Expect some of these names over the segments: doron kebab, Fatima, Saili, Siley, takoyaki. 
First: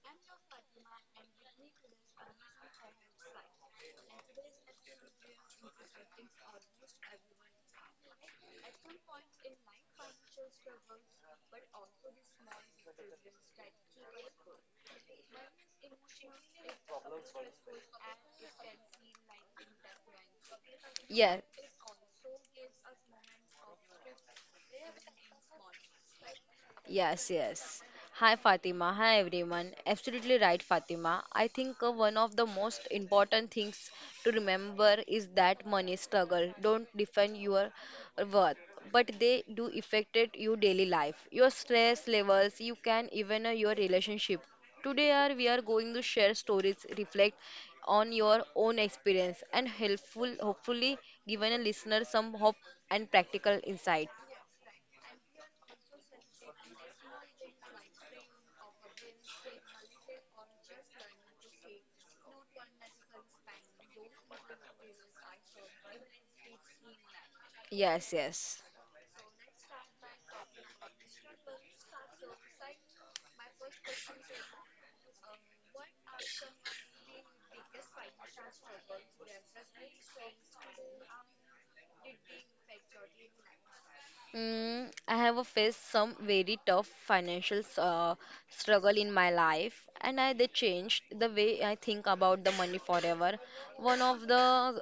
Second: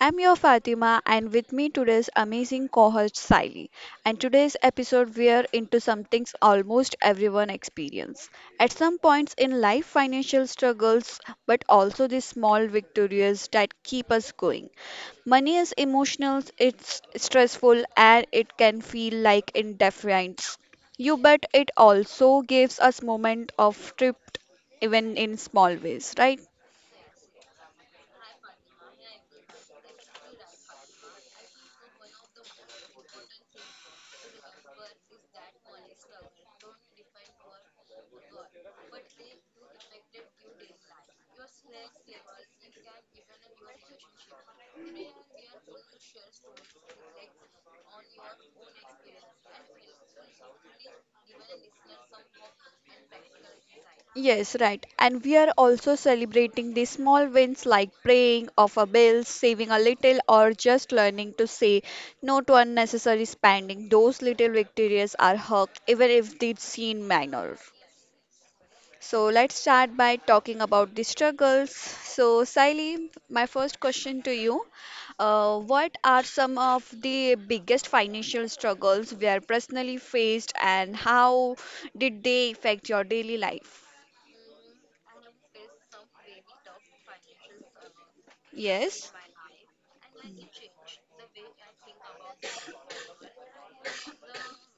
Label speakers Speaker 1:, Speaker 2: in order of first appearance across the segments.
Speaker 1: I'm your Fatima, and with me today's amazing co-host Siley. And today's episode, we are into something almost everyone experience at some points in life, financial struggles, but also the small victories that keep us going. Money is emotional, it's stressful, and it can feel like indifference. You
Speaker 2: Yeah,
Speaker 1: bet it also gives us moment of trip even in small ways, right?
Speaker 2: yes. Hi Fatima, hi everyone. Absolutely right, Fatima. I think one of the most important things to remember is that money struggle don't define your worth, but they do affect your daily life, your stress levels, you can even your relationship. Today, are we are going to share stories, reflect on your own experience, and helpful, hopefully, given a listener some hope and practical insight.
Speaker 1: Yes, right. And we are also celebrating the small wins like praying, off a bill, saving a little, or just learning to say no to unnecessary spending. Those little victories are hugged, even if they seem minor.
Speaker 2: Yes, yes.
Speaker 1: So let's start by talking about the struggles. So, Saili, my first question to you. What are some of the biggest financial struggles we are personally faced, and how did they affect your daily life?
Speaker 2: I have faced some very tough financial struggle in
Speaker 1: Yes.
Speaker 2: my life, and I they changed the way I think about the money forever. One of the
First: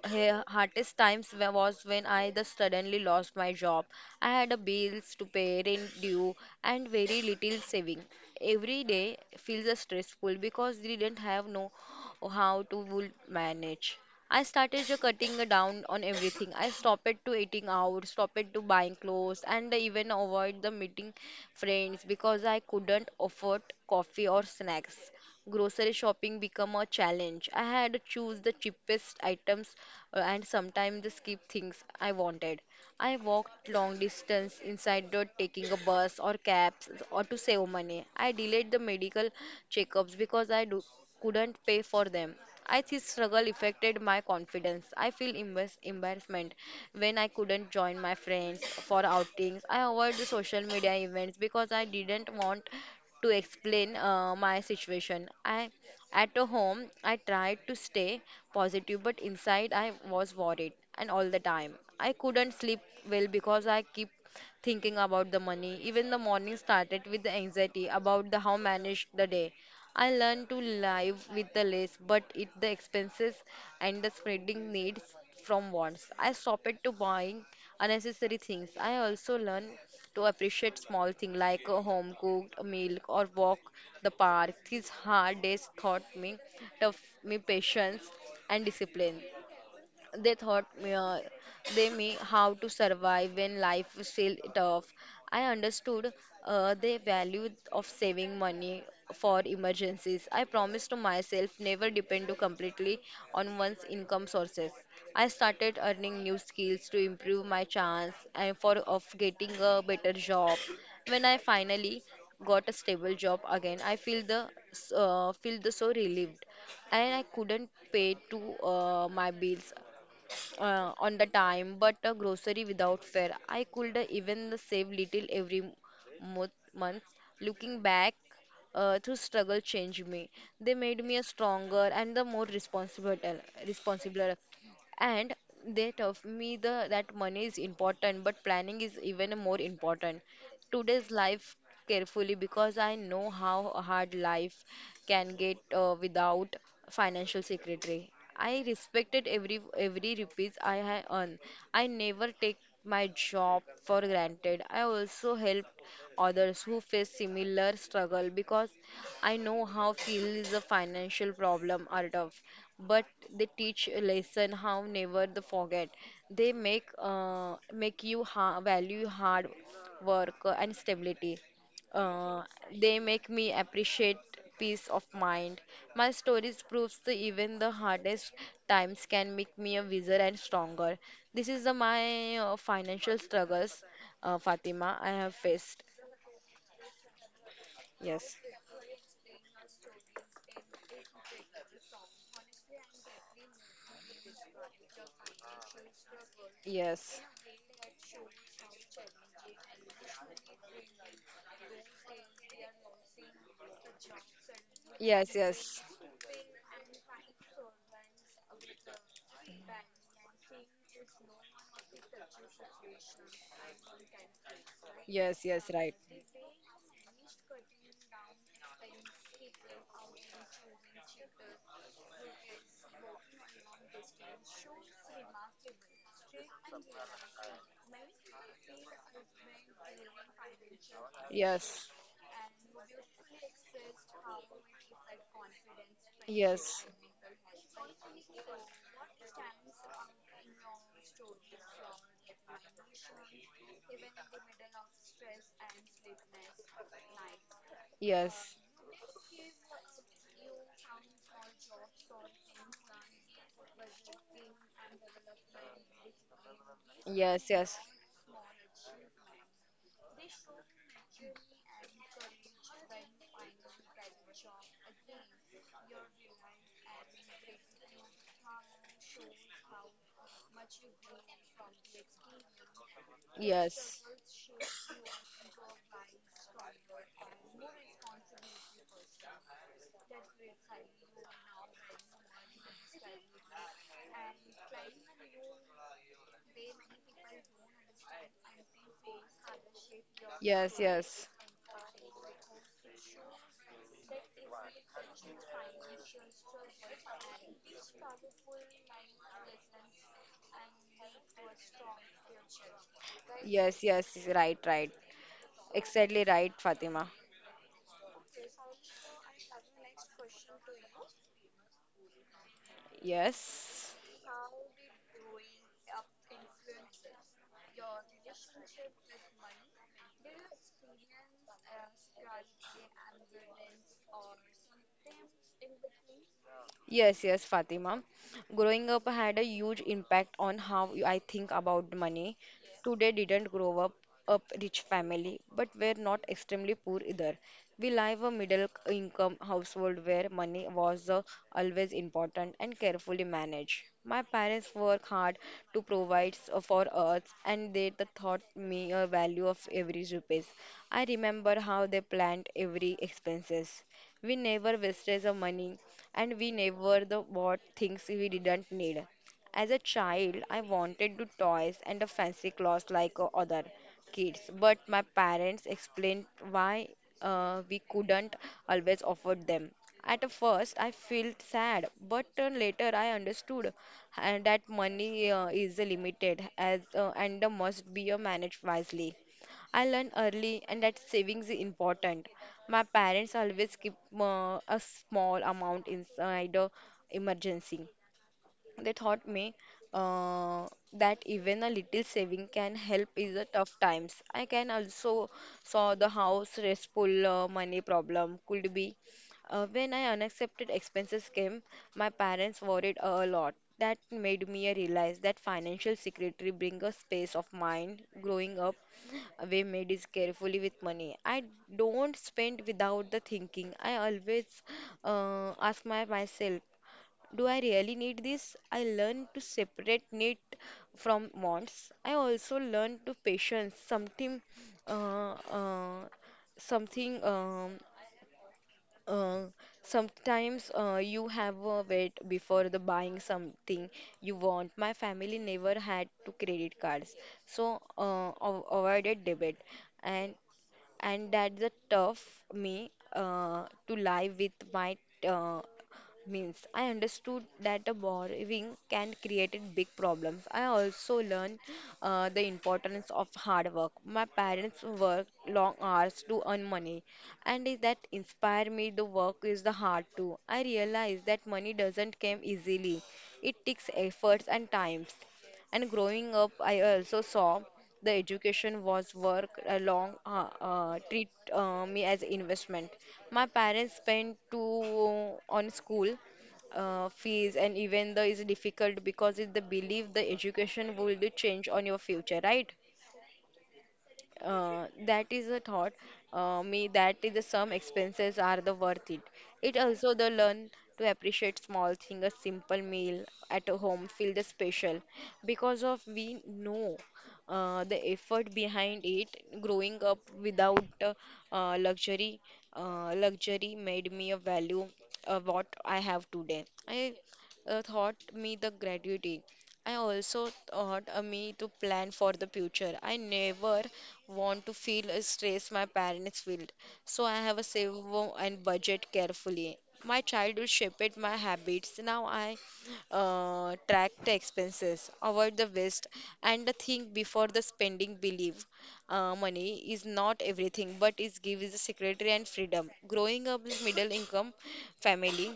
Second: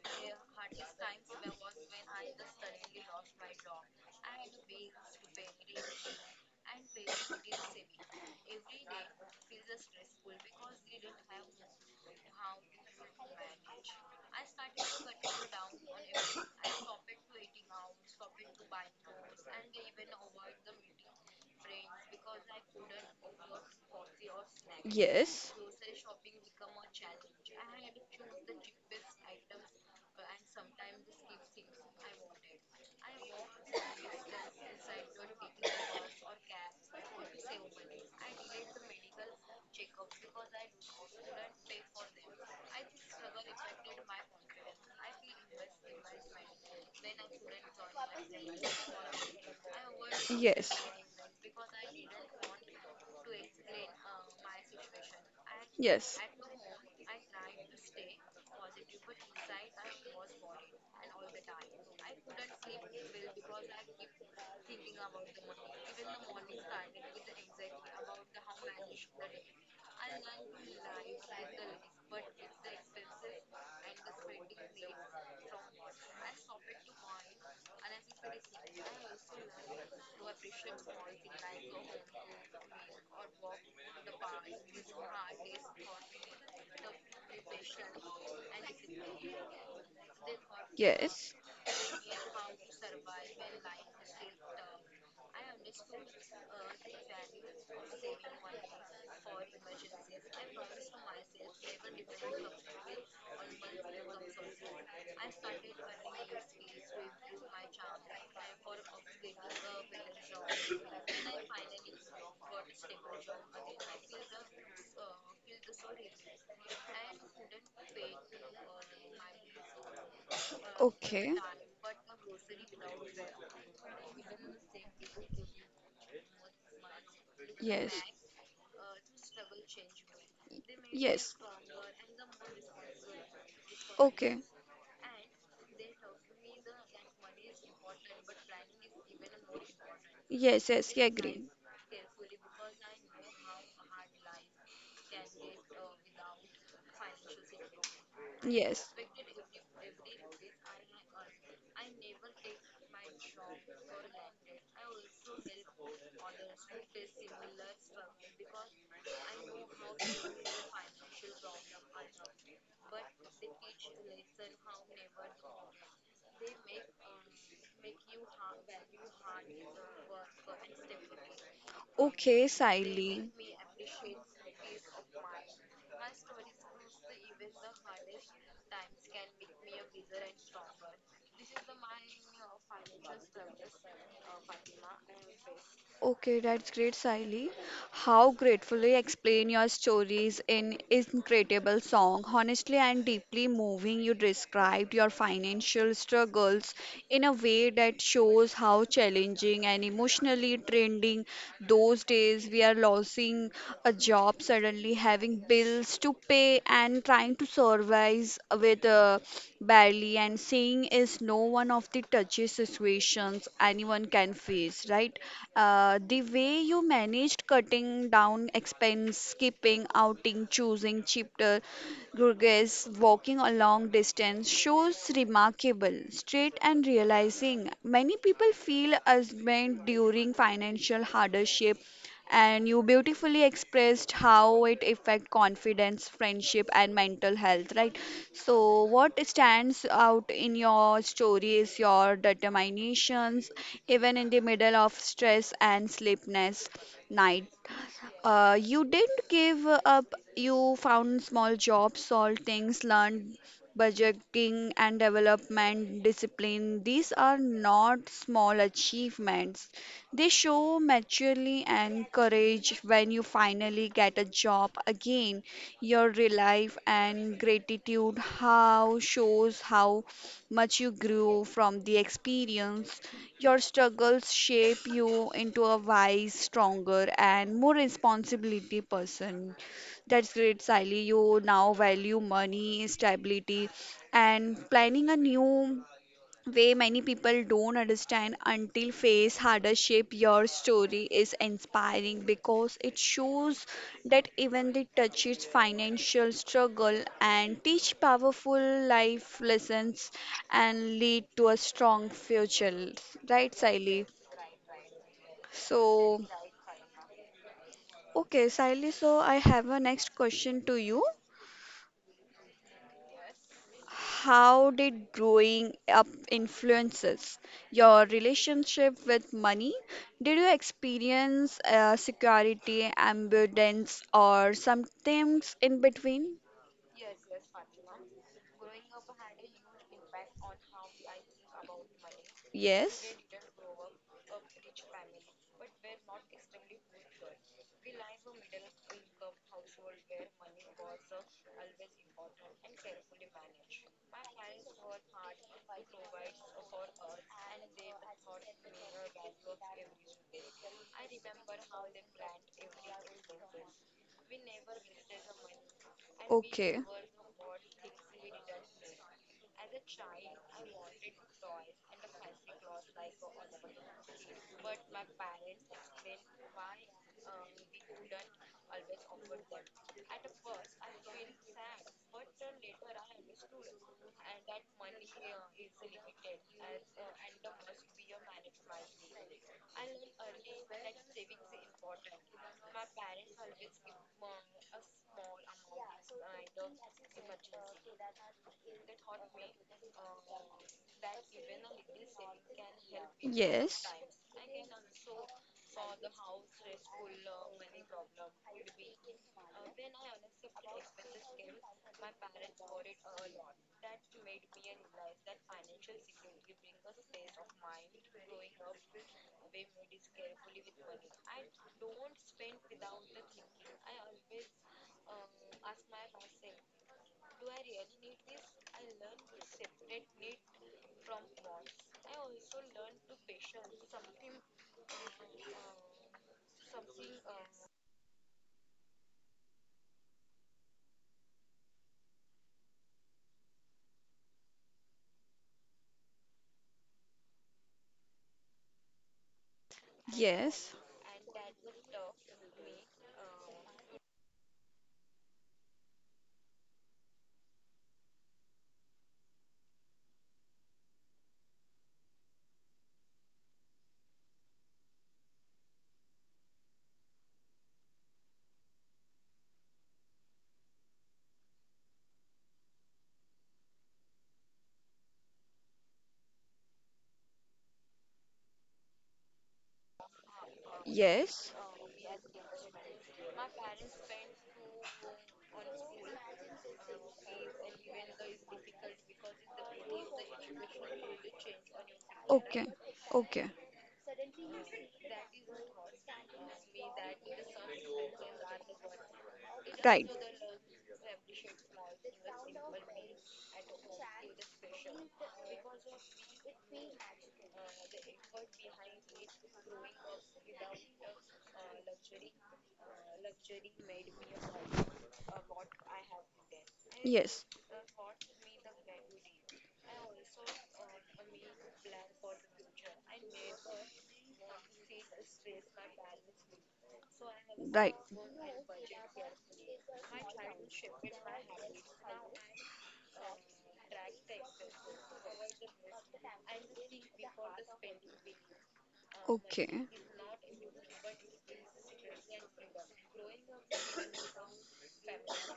Speaker 2: hardest times was when I just suddenly lost my job. I had a bills to pay, rent due, and very little saving. Every day feels stressful because we didn't have no or how to would manage. I started just cutting down on everything. I stopped it to eating out, stopped it to buying clothes, and even avoid the meeting friends because I couldn't afford coffee or snacks.
Speaker 1: Yes.
Speaker 2: Grocery shopping became a challenge. I had to choose the cheapest items and sometimes skip things I wanted. I walked long distance inside not taking a bus or cabs or to save money. I delayed the medical checkups because couldn't pay for them. I this struggle affected my confidence. I feel embarrassment when I couldn't join my friends for outings. I avoid the social media events because I didn't want to explain my situation. I
Speaker 1: Yes, yes.
Speaker 2: at home, I tried to stay positive, but inside I was worried and all the time. I couldn't sleep well because I keep thinking about the money. Even the morning started with the anxiety about the how manage the day. I learned to live with the less, but it the expenses and the spreading needs from wants. I stopped to buying unnecessary things. I also learned to appreciate small things like a home cooked meal or walk the park. These hard days taught me tough me patience and discipline. They taught me,
Speaker 1: Yes.
Speaker 2: they me how to survive when life was still tough. I understood the value of saving money for emergencies. I promised to myself never depend to completely on one's income sources. I started earning new skills to improve my chance and for of getting a better job. When I finally got a stable job again, I feel the so relieved and I couldn't pay to my bills on the
Speaker 1: Okay.
Speaker 2: time, but a grocery without fare. I could even save little every mo- month. Looking
Speaker 1: Yes.
Speaker 2: back, through struggle changed me. They made me a
Speaker 1: Yes.
Speaker 2: stronger and the more responsible.
Speaker 1: Okay.
Speaker 2: And they taught me the that money is important, but planning is even more important
Speaker 1: Yes, yes, yeah,
Speaker 2: today's
Speaker 1: agree.
Speaker 2: life carefully because I know how hard life can get without financial secretary. I
Speaker 1: Yes.
Speaker 2: respected every rupees I had earned. I never take my job for granted. I also helped others who face similar struggle because I know how feels a financial problem are tough. But they teach a lesson how never the forget. They make make you value hard work, and stability. Uh,
Speaker 1: Okay,
Speaker 2: they make
Speaker 1: Siley.
Speaker 2: me appreciate peace of mind. My stories proves that even the hardest times can make me a wiser and stronger. This is the, my financial struggles, Fatima, I have faced.
Speaker 1: Okay, that's great, Siley. How
Speaker 2: Yes,
Speaker 1: gratefully explain your stories in incredible song. Honestly and deeply moving, you described your financial struggles
Speaker 2: yes,
Speaker 1: in a way that shows how challenging and emotionally trending those days we are losing a job suddenly
Speaker 2: yes,
Speaker 1: having
Speaker 2: yes,
Speaker 1: bills to pay day and trying to survive with, barely and seeing is no one of the touchiest situations anyone can face, right?
Speaker 2: yes, yes, right.
Speaker 1: The way you managed cutting down expense skipping outing choosing cheaper Gurgis walking a long distance shows remarkable, straight and realizing. Many people feel ashamed during financial hardship
Speaker 2: Yes,
Speaker 1: and you beautifully expressed how it affect confidence friendship
Speaker 2: yes,
Speaker 1: and mental health, right? So what stands out in your story is your determinations even in the middle of stress and sleepless night.
Speaker 2: yes,
Speaker 1: You didn't give up. You found small jobs, solved things, learned budgeting and development discipline. These are
Speaker 2: yes, yes,
Speaker 1: not small achievements. They show maturity and courage when you finally get a job again. Your relief and gratitude how shows how much you grew from the experience. Your
Speaker 2: yes.
Speaker 1: struggles shape you into a wise, stronger, and more responsibility person. That's great, Sally. You now value money, stability, and planning a new way many people don't understand until face hardship. Your
Speaker 2: Yes,
Speaker 1: story
Speaker 2: yes.
Speaker 1: is inspiring because it shows that even the touches financial struggle and teach powerful life lessons and lead to a strong future, right,
Speaker 2: Yes,
Speaker 1: Siley?
Speaker 2: yes, right, right.
Speaker 1: So
Speaker 2: Exactly right, Fatima.
Speaker 1: okay, Siley, so I have a next question to you.
Speaker 2: Yes,
Speaker 1: How did growing up influences your relationship with money? Did you experience security, abundance, or something in between?
Speaker 2: yes, yes, Fatima. Growing up had a huge impact on how I think about money. Today
Speaker 1: Yes.
Speaker 2: didn't grow up rich family but were not extremely poor either. We live a middle income household where money was always important and carefully managed. My parents work hard to provide for us, and they taught me a value of every rupees. I remember how they planned every expenses. We never wasted the money, and we
Speaker 1: Okay.
Speaker 2: never the bought things we didn't need. As a child, I wanted to toys and a fancy clothes like other kids, but my parents explained why we couldn't always afford them. At a first, I felt sad, but later I understood that money is limited as and must be managed wisely. I learned early and that savings is important. My parents always keep a small amount inside emergency. They taught me, uh, that even a little saving can help in the tough
Speaker 1: Yes.
Speaker 2: times. I can also saw the how stressful money problem could be. When I unaccepted expenses came, my parents worried a lot. That made me realize that financial secretary bring a space of mind. Growing up, we made is carefully with money. I don't spend without the thinking. I always ask my myself do I really need this? I learned to separate need from wants. I also learned to patience, uh, uh, something, um, uh, sometimes you have a wait before the buying something you want. My family never had to credit cards, so avoided debit, and
Speaker 1: Yes.
Speaker 2: and that's the tough me to live with my uh, means. I understood that a borrowing can create a big problems. I also learned the importance of hard work. My parents worked long hours to earn money, and is that inspired me. The work is the hard too. I realized that money doesn't come easily. It takes efforts and times. And growing up, I also saw the education was work along treat
Speaker 1: Yes.
Speaker 2: me as investment. My parents spent too on school fees, and even though it's difficult because it's the belief the education will be change on your future,
Speaker 1: Okay.
Speaker 2: right?
Speaker 1: Okay.
Speaker 2: That is the thought. Me that is the some expenses are the worth it. It
Speaker 1: Right.
Speaker 2: also the learn to appreciate small thing, a simple meal at a home feel the special because of we know the effort behind it. Growing up without uh, luxury, luxury made me a value what I have today. I
Speaker 1: Yes.
Speaker 2: taught me the gratitude. I also taught me to plan for the future. I never want to feel a stress my parents feel. So I have a
Speaker 1: Right.
Speaker 2: save and budget carefully. My childhood shaped my habits. Now I track the expenses, avoid the waste, and the think before the spending. Believe money
Speaker 1: Okay.
Speaker 2: is not everything, but it gives security and freedom. Growing up with middle income family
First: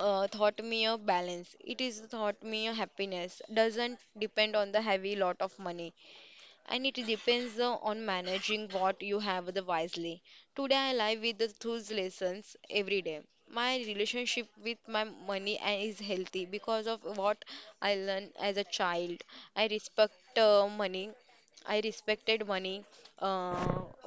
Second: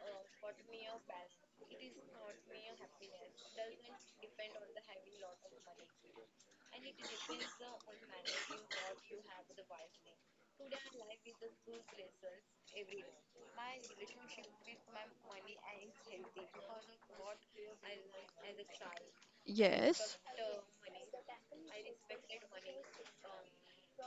Speaker 2: taught me a balance. It is taught me a happiness. Doesn't depend on the heavy lot of money, and it depends on managing what you have the wisely. Today I live with the those lessons every day. My relationship with my money and is healthy because of what I learned as a child. I
Speaker 1: Yes.
Speaker 2: respect money. I respected money uh,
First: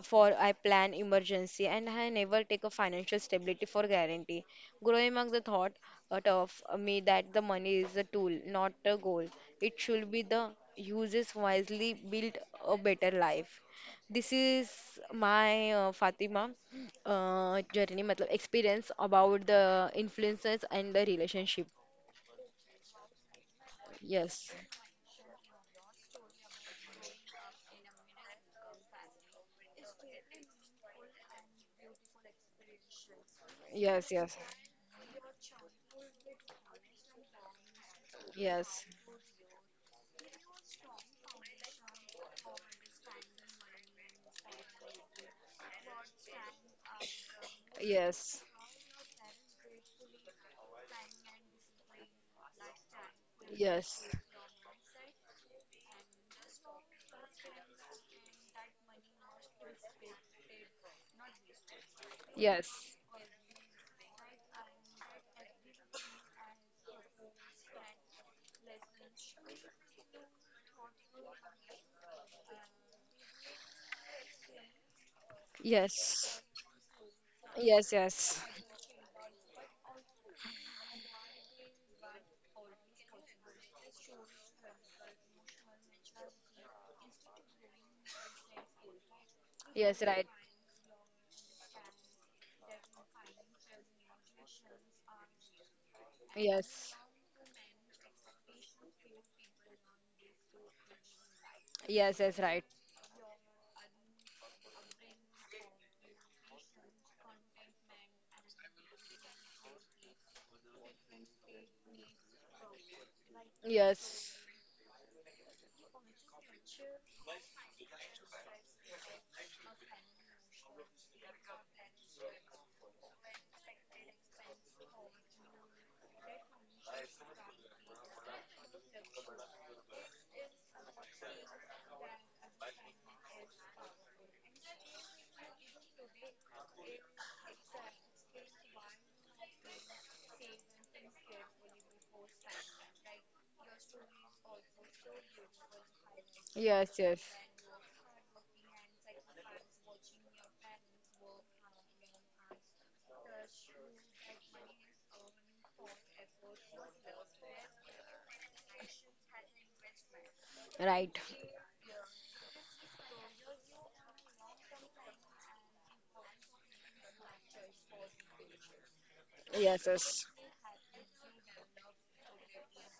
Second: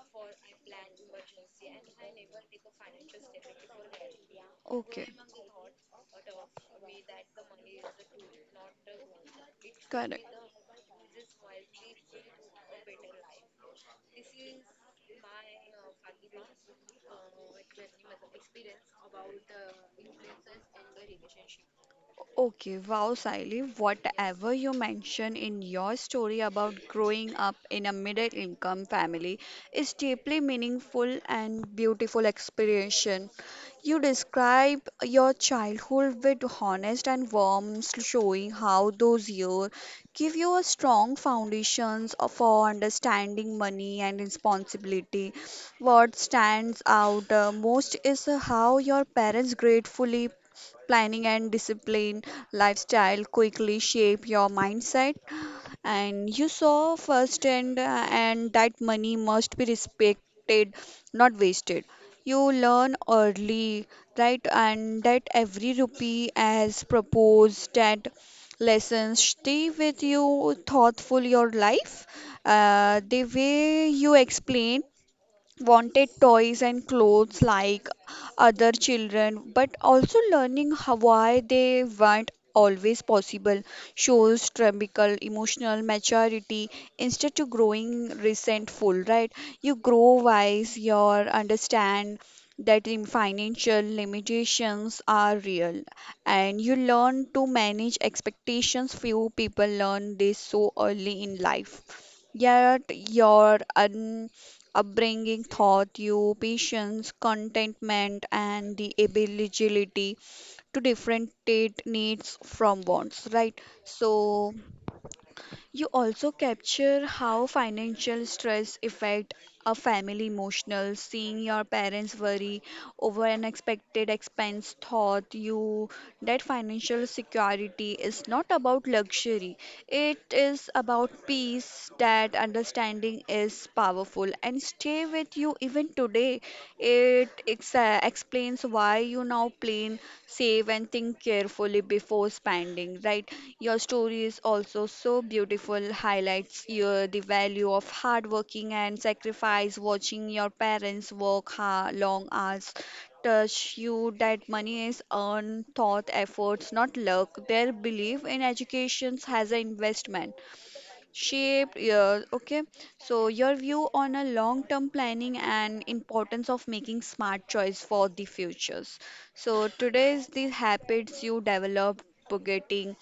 Speaker 2: for I plan emergency, and I never take a financial stability for guarantee.
Speaker 1: Okay,
Speaker 2: Growing up the thought out of me that the money is a tool, not a goal. It should be
Speaker 1: correct.
Speaker 2: the uses wisely, build a better life. This is my Fatima journey, matlab, experience about the influences and the relationship.
Speaker 1: Okay, wow, Saili,
Speaker 2: Yes,
Speaker 1: whatever you mention in your story about growing up in a middle income family is deeply meaningful and beautiful experience. You
Speaker 2: yes, yes,
Speaker 1: describe your childhood with honest and warmth, showing
Speaker 2: yes,
Speaker 1: how those years give you a strong foundations of- for understanding money and responsibility. What stands out most is
Speaker 2: yes,
Speaker 1: how your parents gratefully planning and discipline lifestyle quickly
Speaker 2: yes,
Speaker 1: shape your mindset and you saw firsthand, and that money must be respected not wasted. You
Speaker 2: yes,
Speaker 1: learn early, right? And that every rupee as proposed that lessons stay with you thoughtful your life. The way you explain wanted
Speaker 2: yes,
Speaker 1: toys and clothes like
Speaker 2: yes, yes,
Speaker 1: other children, but also learning how, why they weren't always possible shows typical emotional maturity instead of growing resentful, right? You
Speaker 2: yes,
Speaker 1: grow
Speaker 2: right,
Speaker 1: wise, you understand that in financial limitations are real and you
Speaker 2: yes,
Speaker 1: learn to manage expectations. Few people learn this so early in life,
Speaker 2: yes, yes, right.
Speaker 1: yet your upbringing taught you patience, contentment, and the ability to differentiate needs from wants, right?
Speaker 2: Yes,
Speaker 1: So, you also capture how financial stress affect a family emotional. Seeing your parents worry over an expected expense taught you that financial security is not about luxury. It is about peace. That understanding is powerful and stay with you even today. It explains why you now plan time, save and think carefully before spending, right? Your story is also so beautiful, highlights
Speaker 2: yes,
Speaker 1: your, the
Speaker 2: yes,
Speaker 1: value of hard working and sacrifice, watching your parents work hard, long hours touch you that money is earned thought efforts not luck. Their belief in education as an investment
Speaker 2: right.
Speaker 1: shaped your, okay, so your view on a long term planning and importance of making smart choice for the futures. So
Speaker 2: Yes,
Speaker 1: today's
Speaker 2: yes,
Speaker 1: the habits you develop budgeting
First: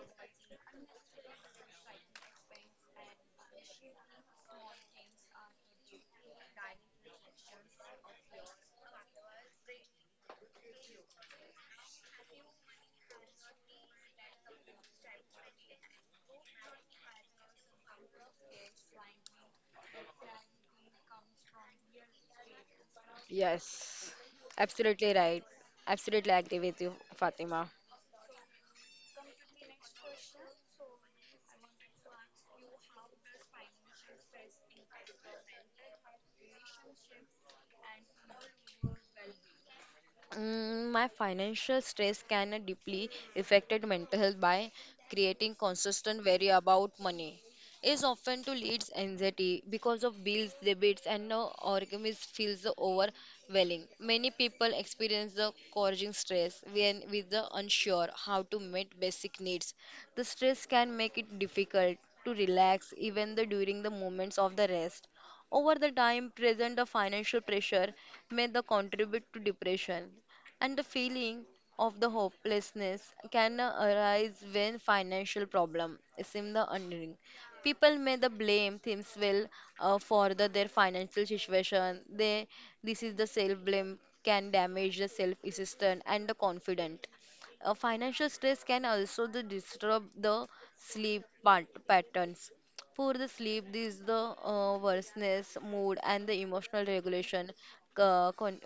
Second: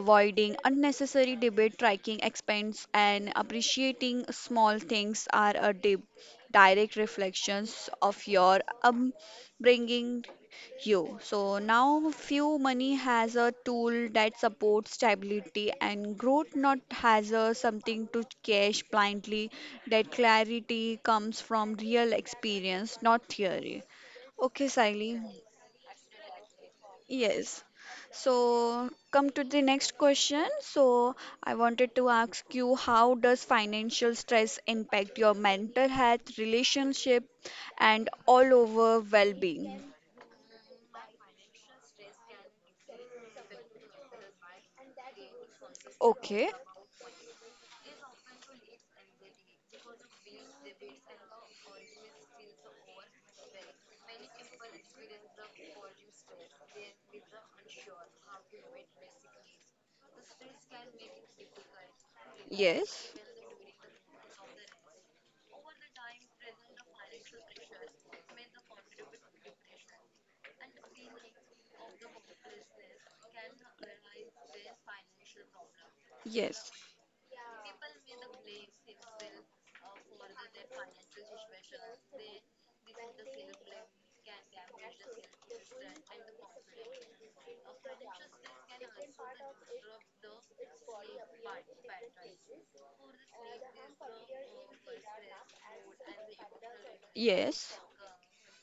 Speaker 1: avoiding unnecessary debate tracking expense and appreciating small things are a deep direct reflections of your upbringing you. So now few money has a tool that supports stability and growth not has a something to cash blindly. That clarity comes from real experience not theory.
Speaker 2: yes.
Speaker 1: Okay,
Speaker 2: Absolutely
Speaker 1: Siley.
Speaker 2: right. Absolutely agree with you,
Speaker 1: Yes.
Speaker 2: Fatima.
Speaker 1: So come to the next question. So I wanted to ask you how does financial stress impact your mental health, relationship and all over well-being?
Speaker 2: My financial stress can deeply affected mental health by creating consistent worry
Speaker 1: Okay.
Speaker 2: about money. Is often to leads anxiety because of bills, debits, and no organism feels overwhelming. Many people experience the causing stress when with the unsure how to meet basic needs. The stress can make it difficult to relax
Speaker 1: Yes.
Speaker 2: even the during the moments of the rest. Over the time, present the financial pressure may the contribute to depression, and the feeling of the hopelessness can arise when financial problem seem the
Speaker 1: Yes.
Speaker 2: unending. People may the blame themselves well for their financial situation. They this is the self blame can damage the self esteem and the confident. Financial stress can also the disturb the sleep patterns. For the sleep, this is the worseness, mood, and the emotional regulation
Speaker 1: Yes.
Speaker 2: co- con-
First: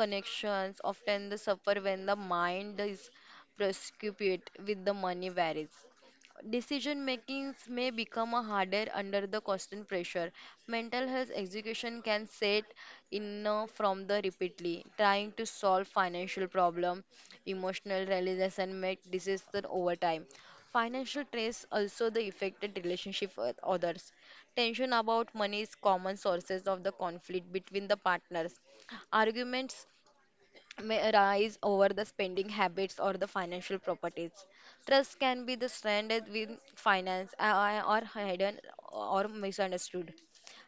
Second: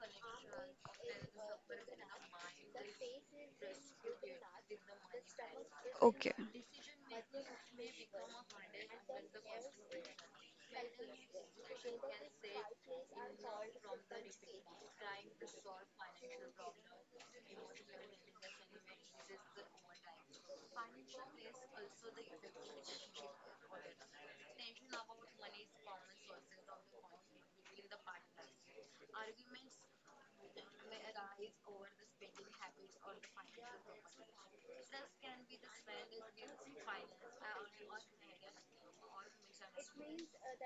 Speaker 2: connections often the suffer when the mind is preoccupied with the money worries.
Speaker 1: Okay.
Speaker 2: Decision makings may become a harder under the constant pressure. Mental health education can set in from the repeatedly trying to solve financial problem, emotional realization make disease over time. Financial stress also the affected relationship with others. Tension about money is common sources of the conflict between the partners. Arguments may arise over the spending habits or the financial properties. Trust can be the stranded with finance or hidden or misunderstood.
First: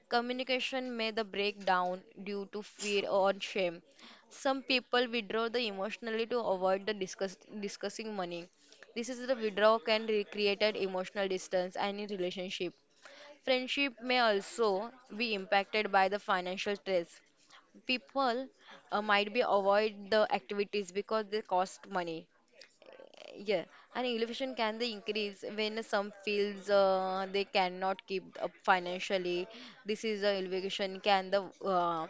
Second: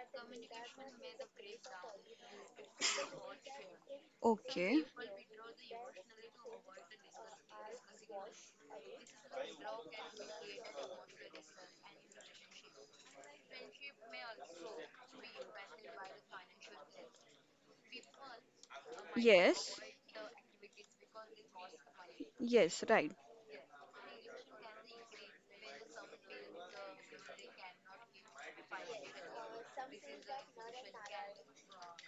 Speaker 2: Communication may the break down due to fear or shame. Some
Speaker 1: Okay.
Speaker 2: people withdraw the emotionally to avoid the discussing money. This is the withdrawal can create an emotional distance and in relationship. Friendship may also be impacted by the financial stress. People might be
Speaker 1: Yes.
Speaker 2: avoid the activities because they cost money,
Speaker 1: Yes, right.
Speaker 2: yeah, and elevation can they increase when some fields they cannot keep up financially. This is the elevation can the uh,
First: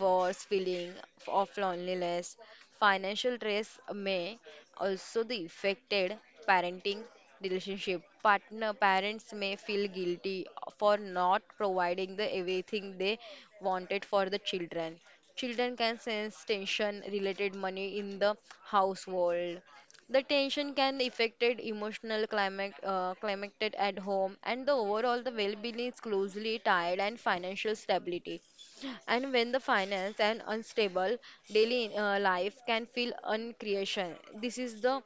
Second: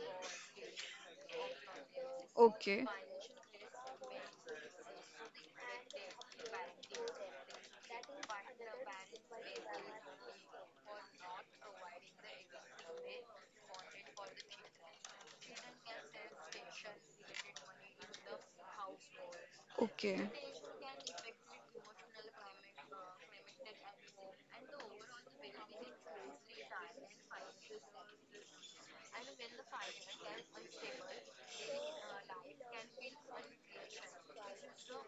Speaker 2: worse feeling of loneliness.
Speaker 1: Okay.
Speaker 2: Financial stress may also the affected parenting relationship. Partner parents may feel guilty for not providing the everything they wanted for the children. Children can sense tension related money in the household. The
Speaker 1: Okay.
Speaker 2: tension can affected emotional climate at home, and the overall the well-being is closely tied and financial stability. And when the finance and unstable daily life can feel uncreation, this is the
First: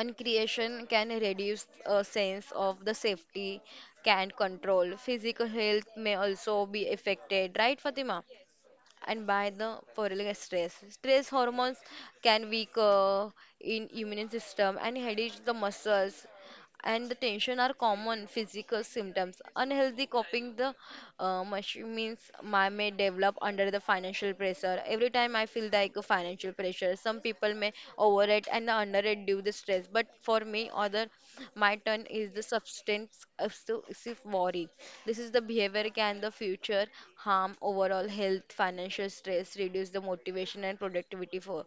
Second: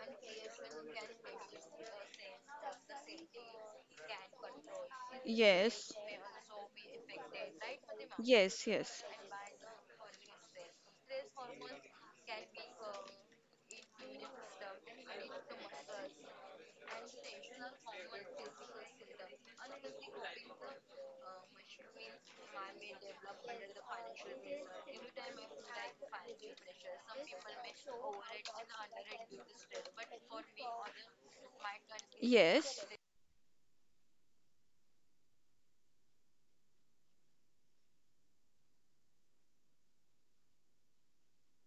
Speaker 2: uncreation can reduce a sense of the safety can control. Physical health
Speaker 1: Yes.
Speaker 2: may also be affected, right, Fatima?
Speaker 1: Yes, yes.
Speaker 2: And by the prolonged stress. Stress hormones can weaken in immune system and headache the muscles and the tension are common physical symptoms. Unhealthy coping the much means my may develop under the financial pressure. Every time I feel like a financial pressure, some people may overrate and underrate due the stress. But for me, other my turn is the
Speaker 1: Yes.
Speaker 2: substance obsessive worry. This is the behavior can the future harm overall health. Financial stress, reduce the motivation and productivity for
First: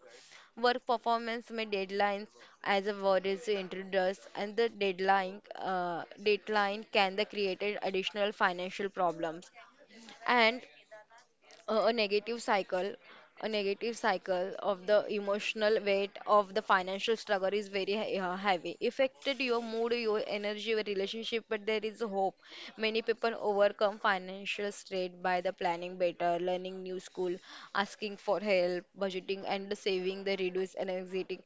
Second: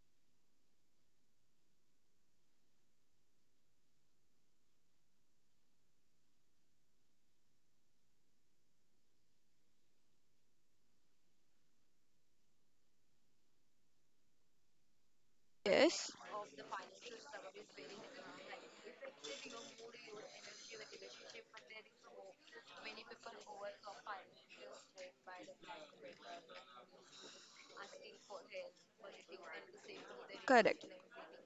Speaker 2: work performance may deadlines as a word is introduced and the deadline can the create additional financial problems and a negative cycle. Of the emotional
Speaker 1: Yes.
Speaker 2: weight of the financial struggle is very heavy affected your mood, your energy, your relationship. But there is hope. Many people overcome financial strain by the planning better, learning new school, asking for help. Budgeting and saving the reduce
Speaker 1: Correct.
Speaker 2: anxiety,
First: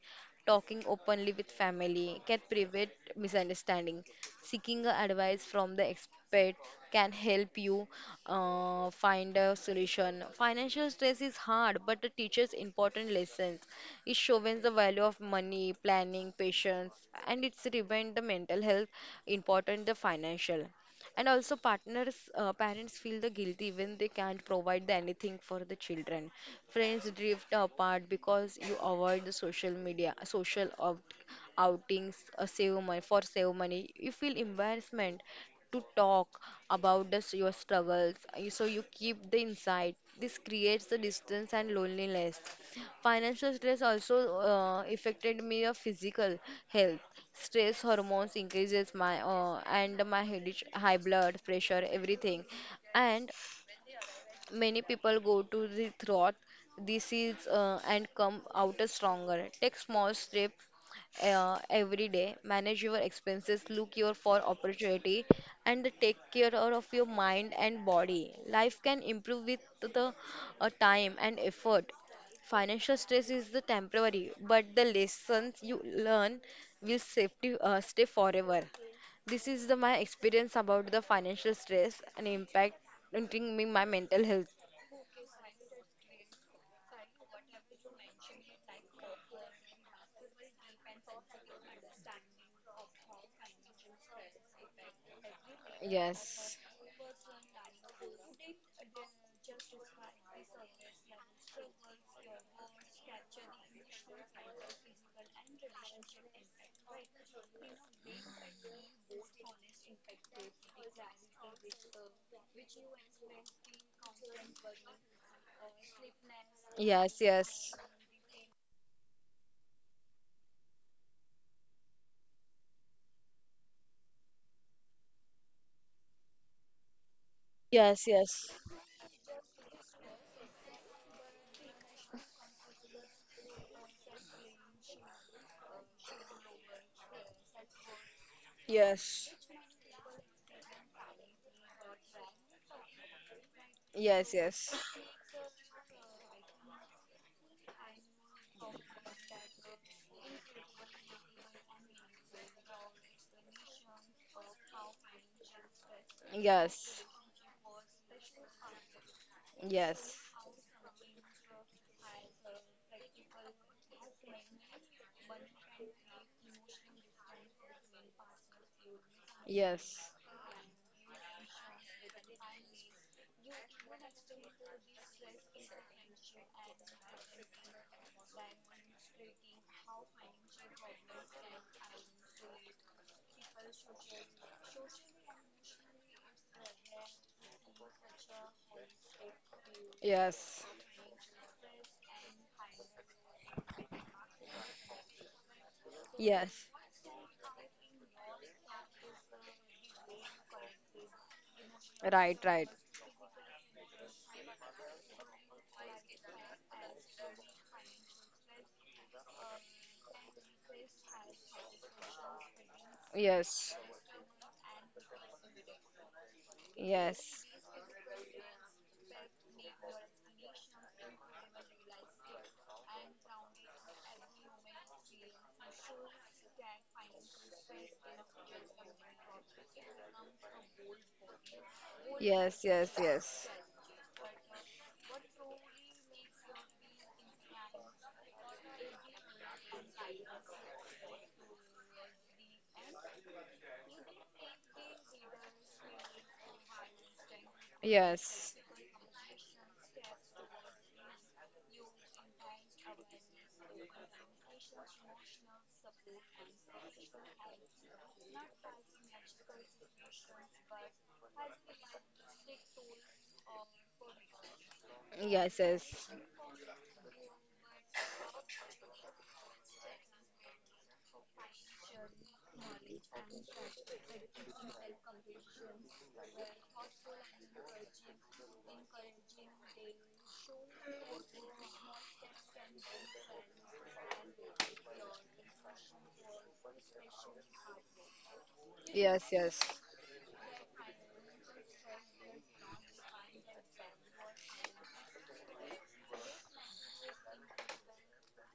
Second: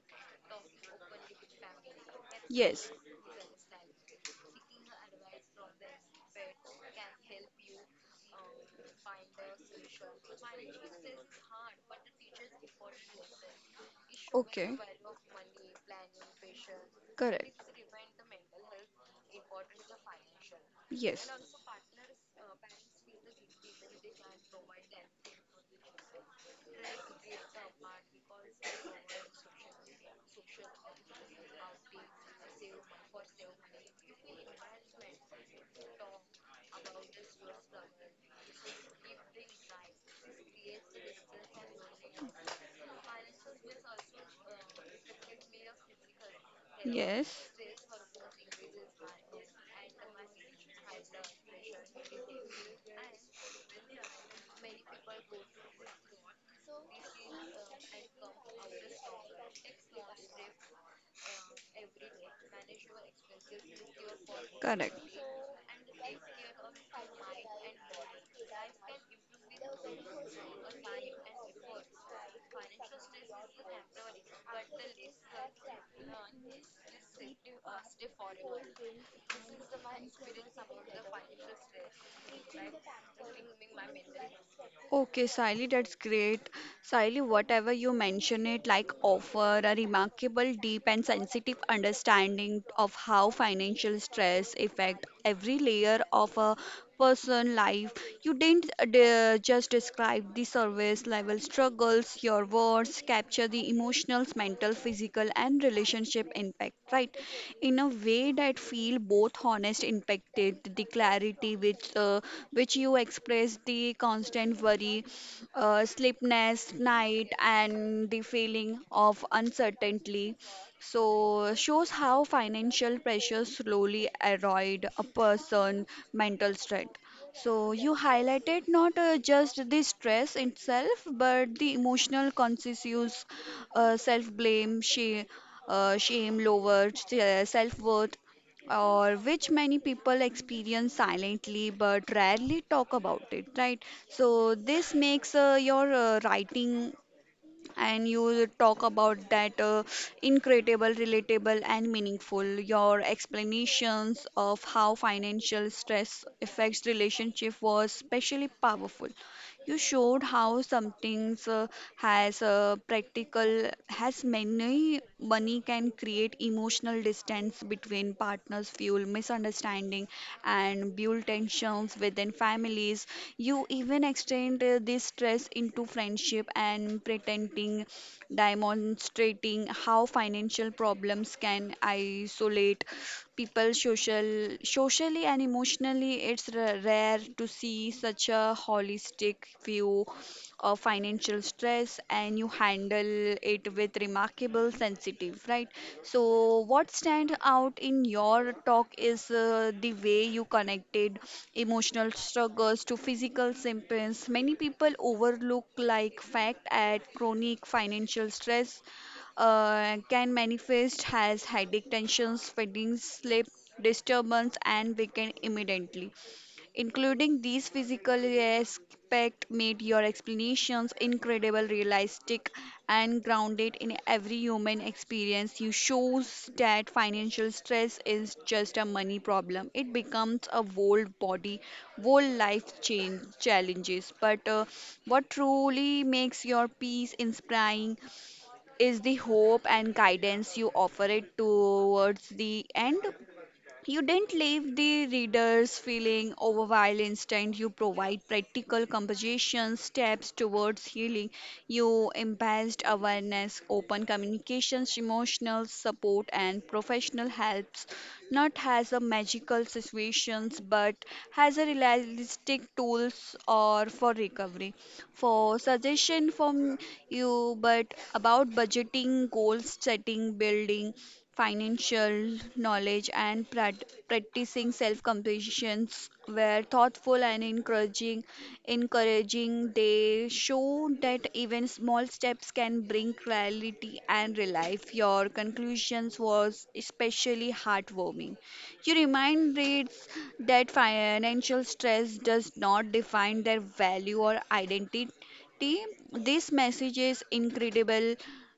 Speaker 2: talking openly with family can prevent
Speaker 1: Yes.
Speaker 2: misunderstanding. Seeking advice from the expert can help you find a solution. Financial stress is hard, but it teaches important lessons. It shows the
Speaker 1: Okay.
Speaker 2: value of money, planning, patience, and
Speaker 1: Correct.
Speaker 2: it's remind the mental health important the financial. And
Speaker 1: Yes.
Speaker 2: also, parents feel the guilty when they can't provide the anything for the children. Friends drift apart because you avoid the social media, social of outings. Save money for save money. You feel embarrassment to talk about this, your struggles. So you keep the insight this creates the distance and loneliness. Financial stress also affected me of physical health.
Speaker 1: Yes.
Speaker 2: Stress hormones increases my and my headache, high blood pressure, everything. And many people go to the throat. This is and come out a stronger. Take small step every day, manage your expenses, look your for
Speaker 1: Correct.
Speaker 2: opportunity and take care of your mind and body. Life can improve with the time and effort. Financial stress is the temporary, but the lessons you learn will stay forever. This is the my experience about the financial stress and impacting me my mental health.
Speaker 1: Okay, Sally, that's great. Sally, whatever you mention it, like offer a remarkable, deep, and sensitive understanding of how financial stress affect every layer of a
Speaker 2: Yes.
Speaker 1: person life. You didn't just describe the service level struggles, your words capture the emotional, mental, physical, and relationship impact, right? In a way that feel both honest, impacted, the clarity which you express, the constant worry, sleepless
Speaker 2: Yes,
Speaker 1: night,
Speaker 2: yes.
Speaker 1: and the feeling of uncertainty so shows how financial pressure slowly erode a person' mental strength. So you
Speaker 2: Yes, yes.
Speaker 1: highlighted not just the stress itself, but the emotional conscious, self-blame, shame, lower self-worth, or
Speaker 2: Yes.
Speaker 1: which many people experience silently but rarely talk about it, right?
Speaker 2: Yes,
Speaker 1: So
Speaker 2: yes.
Speaker 1: this makes your writing and you talk about that, incredible relatable and meaningful. Your explanations of how financial stress affects
Speaker 2: Yes.
Speaker 1: relationship was especially powerful. You
Speaker 2: Yes.
Speaker 1: showed how something, has a practical, has many money can create emotional distance between partners, fuel
Speaker 2: Yes.
Speaker 1: misunderstanding, and build tensions within families. You even extend this stress into friendship and pretending, demonstrating how financial problems can isolate people social well, socially and emotionally. It's rare to see such a holistic view
Speaker 2: Yes.
Speaker 1: of financial stress, and you handle it with remarkable sensitive, right? So,
Speaker 2: Yes.
Speaker 1: what stands out in your talk is, the way you connected emotional
Speaker 2: Right, right.
Speaker 1: struggles to physical symptoms. Many people overlook like fact at chronic financial stress can manifest as headache, tensions, fatigue, sleep
Speaker 2: Yes.
Speaker 1: disturbance, and weaken immediately. Including
Speaker 2: Yes.
Speaker 1: these physical aspects made your explanations incredible, realistic, and grounded in every human experience. You shows that financial stress is just a money problem. It becomes a whole body, whole
Speaker 2: Yes,
Speaker 1: life
Speaker 2: yes,
Speaker 1: change
Speaker 2: yes.
Speaker 1: challenges. But what truly makes your peace inspiring? Is the hope and guidance you offer it towards the end. You didn't leave the readers feeling overwhelmed. Instead, you provide
Speaker 2: Yes.
Speaker 1: practical composition steps towards healing. You embraced awareness, open communications, emotional support, and professional helps, not as a magical situations, but as a realistic tools or for recovery. For
Speaker 2: Yes, yes.
Speaker 1: suggestion from you, but about budgeting, goal setting, building financial knowledge and practicing self-compassion were thoughtful and encouraging. They show that even small steps can bring clarity and relief. Your conclusions was especially heartwarming. You
Speaker 2: Yes,
Speaker 1: remind
Speaker 2: yes.
Speaker 1: reads that financial stress does not define their value or identity, Shruti. This message is incredibly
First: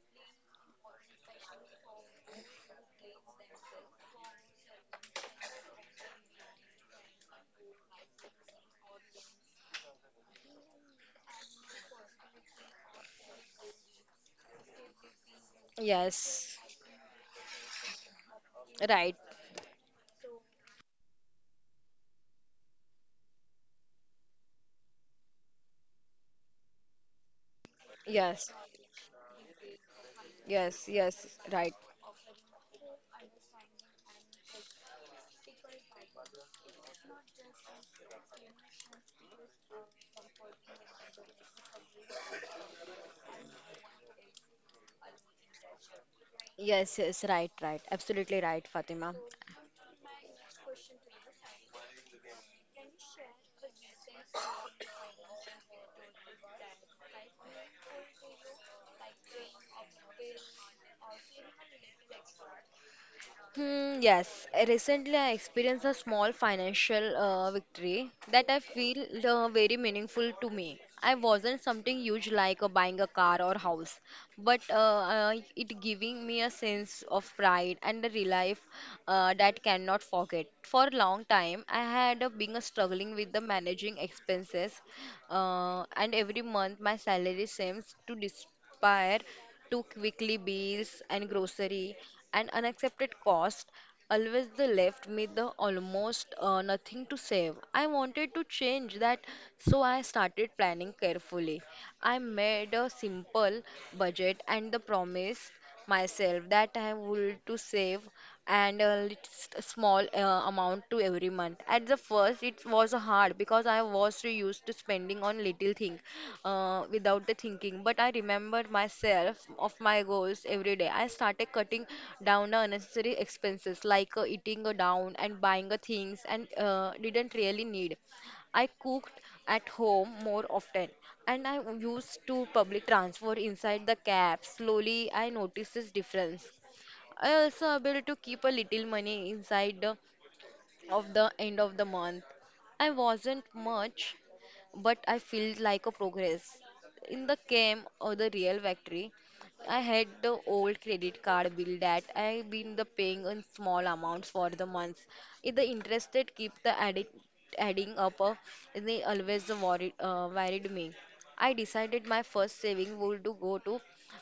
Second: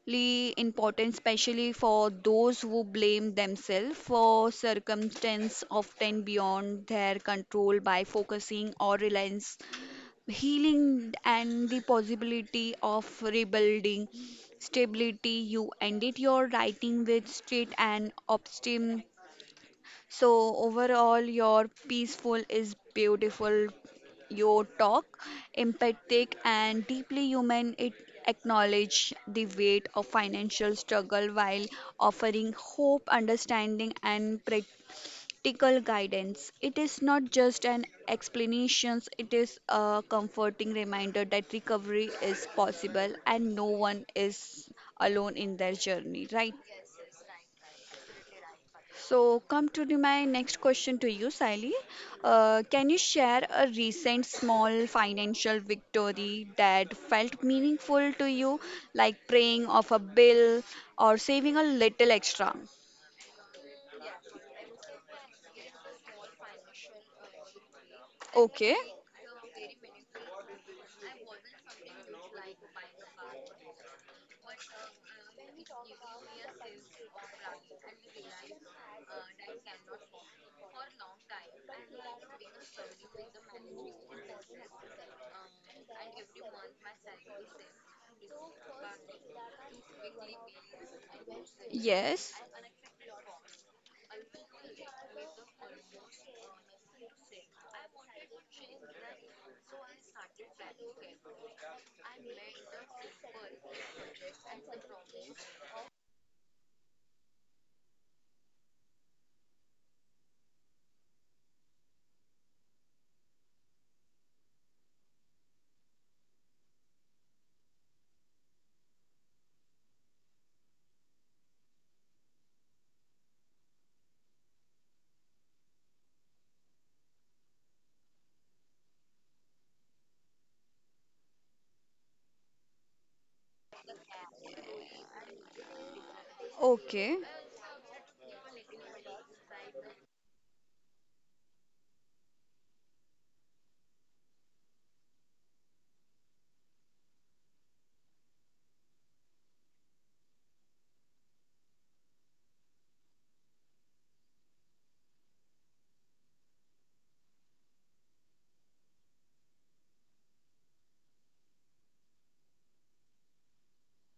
Speaker 1: important, especially for those who blame themselves for circumstances often beyond their control by focusing or reliance, healing, and the possibility of rebuilding stability. You ended your
Speaker 2: Yes.
Speaker 1: writing with straight and optimism.
Speaker 2: Right.
Speaker 1: So, overall, your peaceful is beautiful. Your talk, empathic and deeply human, it
Speaker 2: Yes.
Speaker 1: acknowledge the weight of financial
Speaker 2: Yes, yes.
Speaker 1: struggle while
Speaker 2: Right.
Speaker 1: offering hope, understanding, and practical guidance. It is not just an explanation, it is a comforting reminder that recovery is possible and no one is alone in their journey, right?
Speaker 2: Yes, yes. Right, right. Absolutely right, Fatima.
Speaker 1: So, come to the- my next question to you, Sally. Can you share a recent small financial victory that felt meaningful to you, like paying off a bill or saving a little extra?
Speaker 2: Hmm, yes, recently I experienced a small financial victory that I
Speaker 1: Okay.
Speaker 2: feel very meaningful to me. I wasn't something huge like buying a car or house, but it giving me a sense of pride and a relief that cannot forget. For a long time, I had been struggling with the managing expenses, and every month my salary seems to disappear to quickly bills and grocery
Speaker 1: Yes.
Speaker 2: and unaccepted cost always the left me the almost nothing to save. I wanted to change that, so I started planning carefully. I made a simple budget and the promise myself that I would to save and a little small amount to every month. At the first, it was hard because I was so used to spending on little thing without the thinking. But I remembered myself of my goals every day. I started cutting down the unnecessary expenses like eating down and buying things and didn't really need. I cooked at home more often and I used to public transport inside the cab. Slowly, I noticed this difference.
Speaker 1: Okay.
Speaker 2: I also able to keep a little money inside of the end of the month. I wasn't much, but I felt like a progress. In the camp or the real factory, I had the old credit card bill that I've been the paying in small amounts for the months. If the interest rate keep the adding up, they always worried me. I decided my first saving would to go to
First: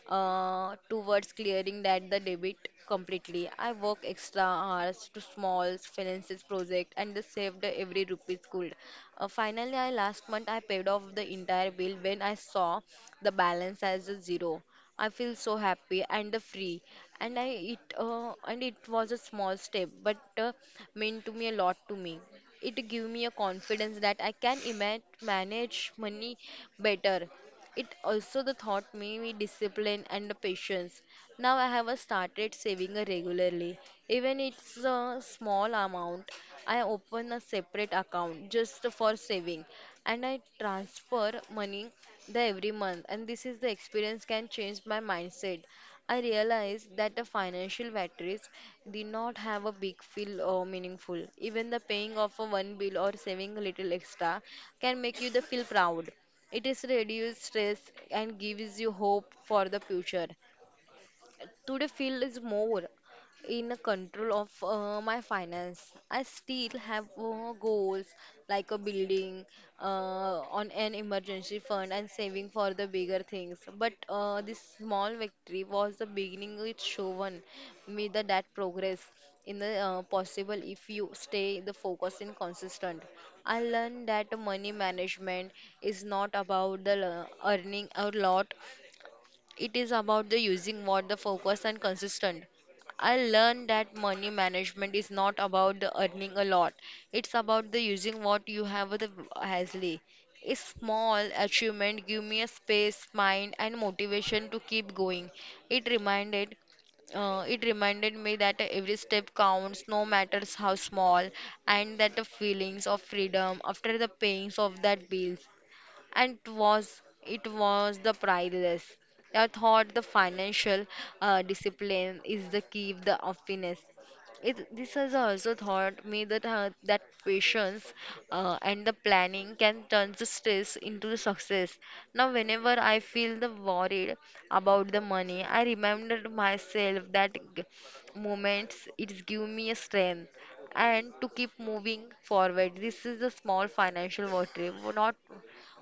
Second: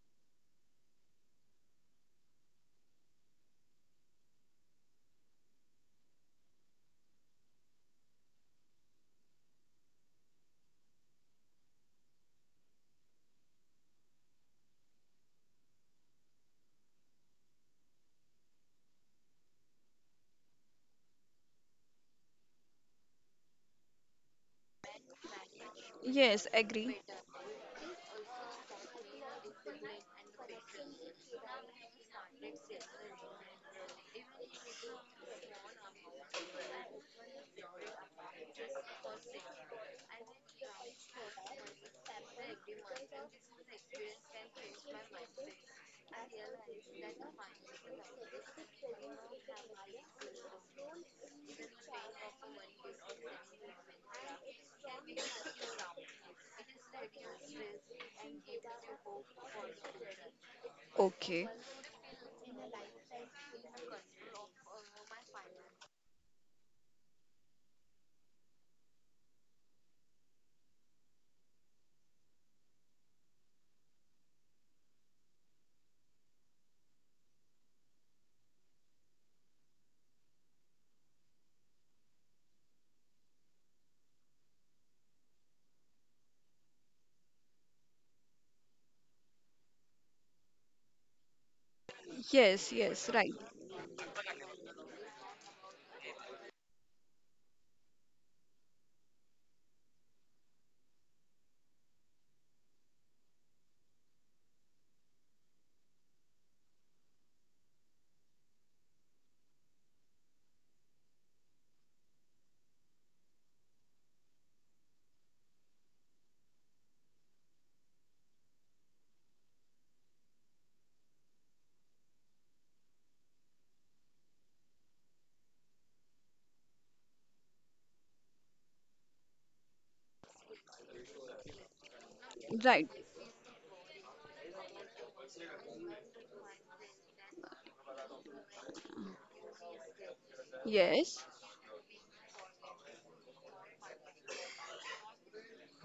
Speaker 2: towards clearing that the debit completely. I worked extra hours to small finances project and the saved every rupee could. Finally, I last month I paid off the entire bill when I saw the balance as a zero. I feel so happy and the free, and I it and it was a small step, but meant to me a lot to me. It give me a confidence that I can manage money
Speaker 1: Yes, agree.
Speaker 2: better. It also the taught me discipline and the patience. Now I have a started saving a regularly. Even it's a small amount, I open a separate account just for saving and I transfer money the every month. And this is the experience can change my mindset. I realized that the financial matrix did not have a big feel or meaningful. Even the paying off a one bill or saving a little extra can make you the feel proud. It is reduce stress and gives you hope for the future.
Speaker 1: Okay.
Speaker 2: Today feel is more in a control of my finance. I still have goals like a building on an emergency fund and saving for the bigger things. But this small victory was the beginning. It shown me the, that progress in the possible if you stay the focus and consistent. I learned that money management is not about the earning a lot. It is about the using what the focus and consistent.
Speaker 1: Yes, yes,
Speaker 2: I
Speaker 1: right.
Speaker 2: learned that money management is not about the earning a lot. It's about the using what you have with the wisely. A small achievement give me a space, mind, and motivation to keep going. It reminded it Reminded me that every step counts, no matters how small, and that the feelings of freedom after the pains of that bill and was it was the priceless. I thought the financial discipline is the key of the happiness. It, this has also taught me that that patience and the planning can turn the stress into the success. Now, whenever
Speaker 1: Right.
Speaker 2: I feel the worried about the money, I remembered myself that moments it give me a strength and
Speaker 1: Yes.
Speaker 2: to keep moving forward. This is a small financial victory, not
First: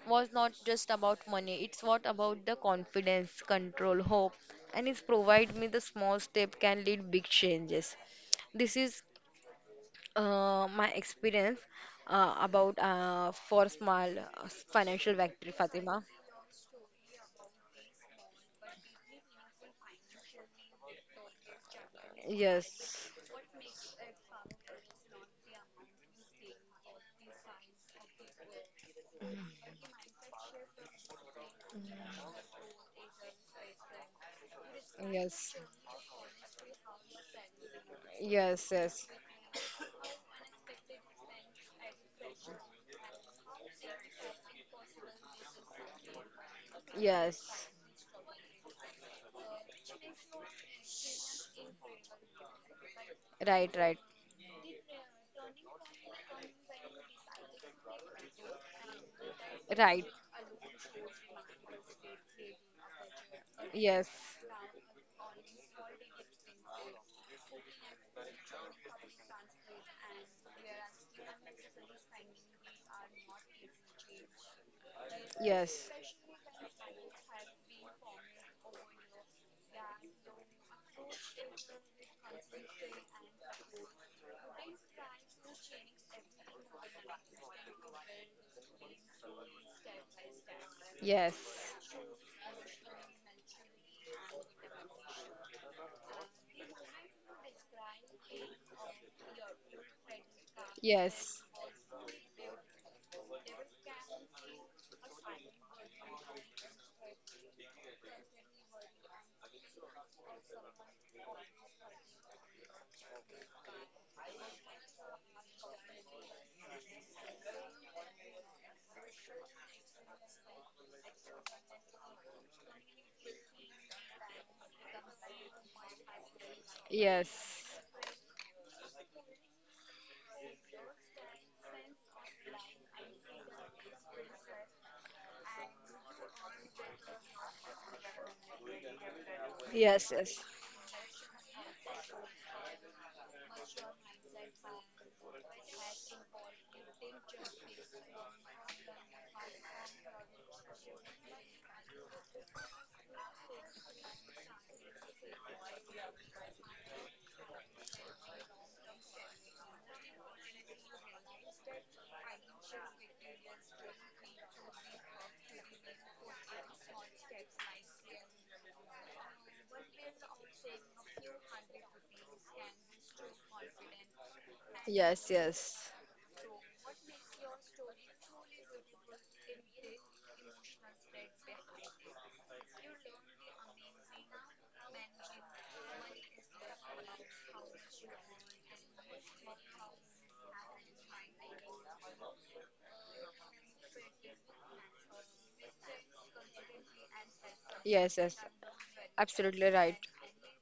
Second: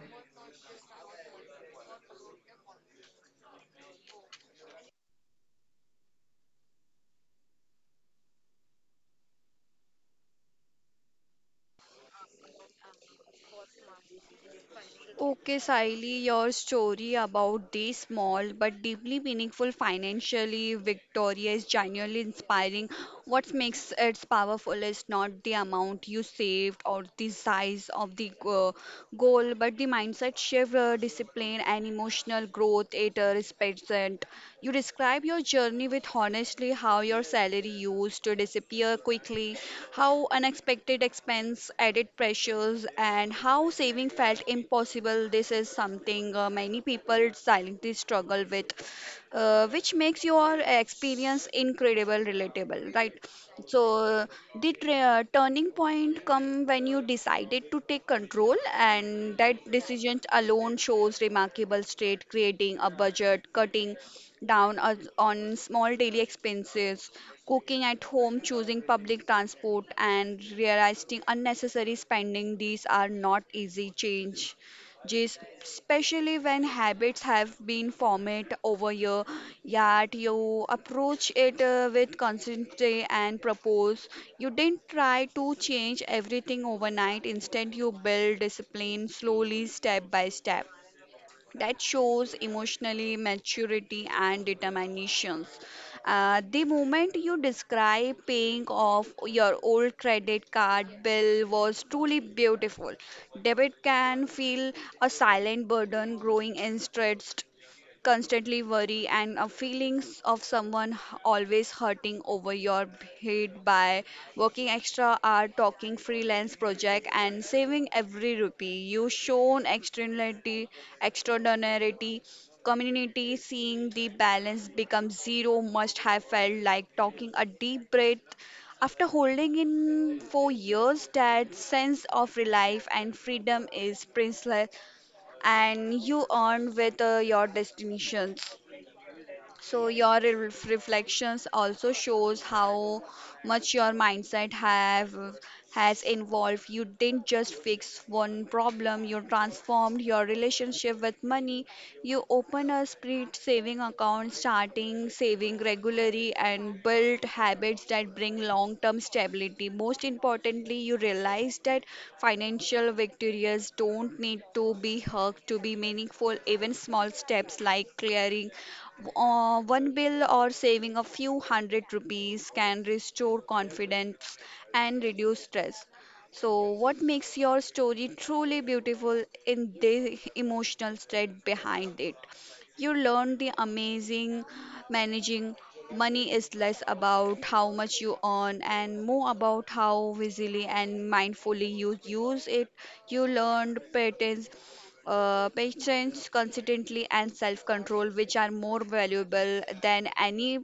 Speaker 2: was not just about money. It's what about the confidence, control, hope, and it's provide me the small step can lead big changes. This is my experience about for small financial victory,
Speaker 1: Okay,
Speaker 2: Fatima.
Speaker 1: Saili, your story about these small but deeply meaningful financially Victoria is genuinely inspiring.
Speaker 2: Yes,
Speaker 1: What makes it powerful is not the amount you saved or the size of the goal, but the mindset shift, discipline, and emotional growth it represents. You describe your
Speaker 2: yes.
Speaker 1: journey with honestly how your salary used to
Speaker 2: Yes,
Speaker 1: disappear
Speaker 2: yes.
Speaker 1: quickly, how unexpected expense added pressures, and how saving felt impossible possible. This is something, many people
Speaker 2: Yes,
Speaker 1: silently struggle with, which makes your experience incredible, relatable, right?
Speaker 2: right, right.
Speaker 1: So, the turning point come when you decided to take control, and that
Speaker 2: Right.
Speaker 1: decision alone shows remarkable state, creating a budget, cutting
Speaker 2: Yes,
Speaker 1: down on small daily expenses, cooking at home, choosing public transport, and realizing unnecessary spending. These are not easy change just
Speaker 2: yes.
Speaker 1: especially when habits have been formed over year, yet you approach it with consistency and propose. You didn't try to change everything overnight. Instead, you build discipline slowly, step by step
Speaker 2: Yes,
Speaker 1: that shows emotionally maturity and determinations. The moment you describe paying off your old credit card
Speaker 2: yes,
Speaker 1: bill was truly beautiful. Debit can feel a silent burden growing in stress constantly worry and a feelings of someone always hurting over your head by working extra hour talking freelance project and saving every rupee you shown externality extraordinarity community seeing the balance become zero must have felt like talking a
Speaker 2: yes,
Speaker 1: deep breath after holding in for years that sense of relief and freedom is priceless and you earn with your destinations. So
Speaker 2: yes.
Speaker 1: your
Speaker 2: Yes,
Speaker 1: reflections also shows how much your mindset have has involved. You didn't just fix one problem, you transformed your relationship with money. You open a split saving account, starting saving regularly and built habits that bring long-term stability. Most importantly, you realize that financial victories don't need to be hugged to be meaningful. Even small steps like clearing one bill or saving a few hundred rupees can restore confidence and
Speaker 2: yes.
Speaker 1: reduce stress.
Speaker 2: Yes,
Speaker 1: So, what makes your story truly beautiful in the emotional thread behind it? You learn the amazing managing money is less about how much you earn and more about how wisely and mindfully you use it. You learned patterns patience, consistency, and self control,
Speaker 2: yes.
Speaker 1: which
Speaker 2: yes.
Speaker 1: are more valuable
Speaker 2: Absolutely right.
Speaker 1: than any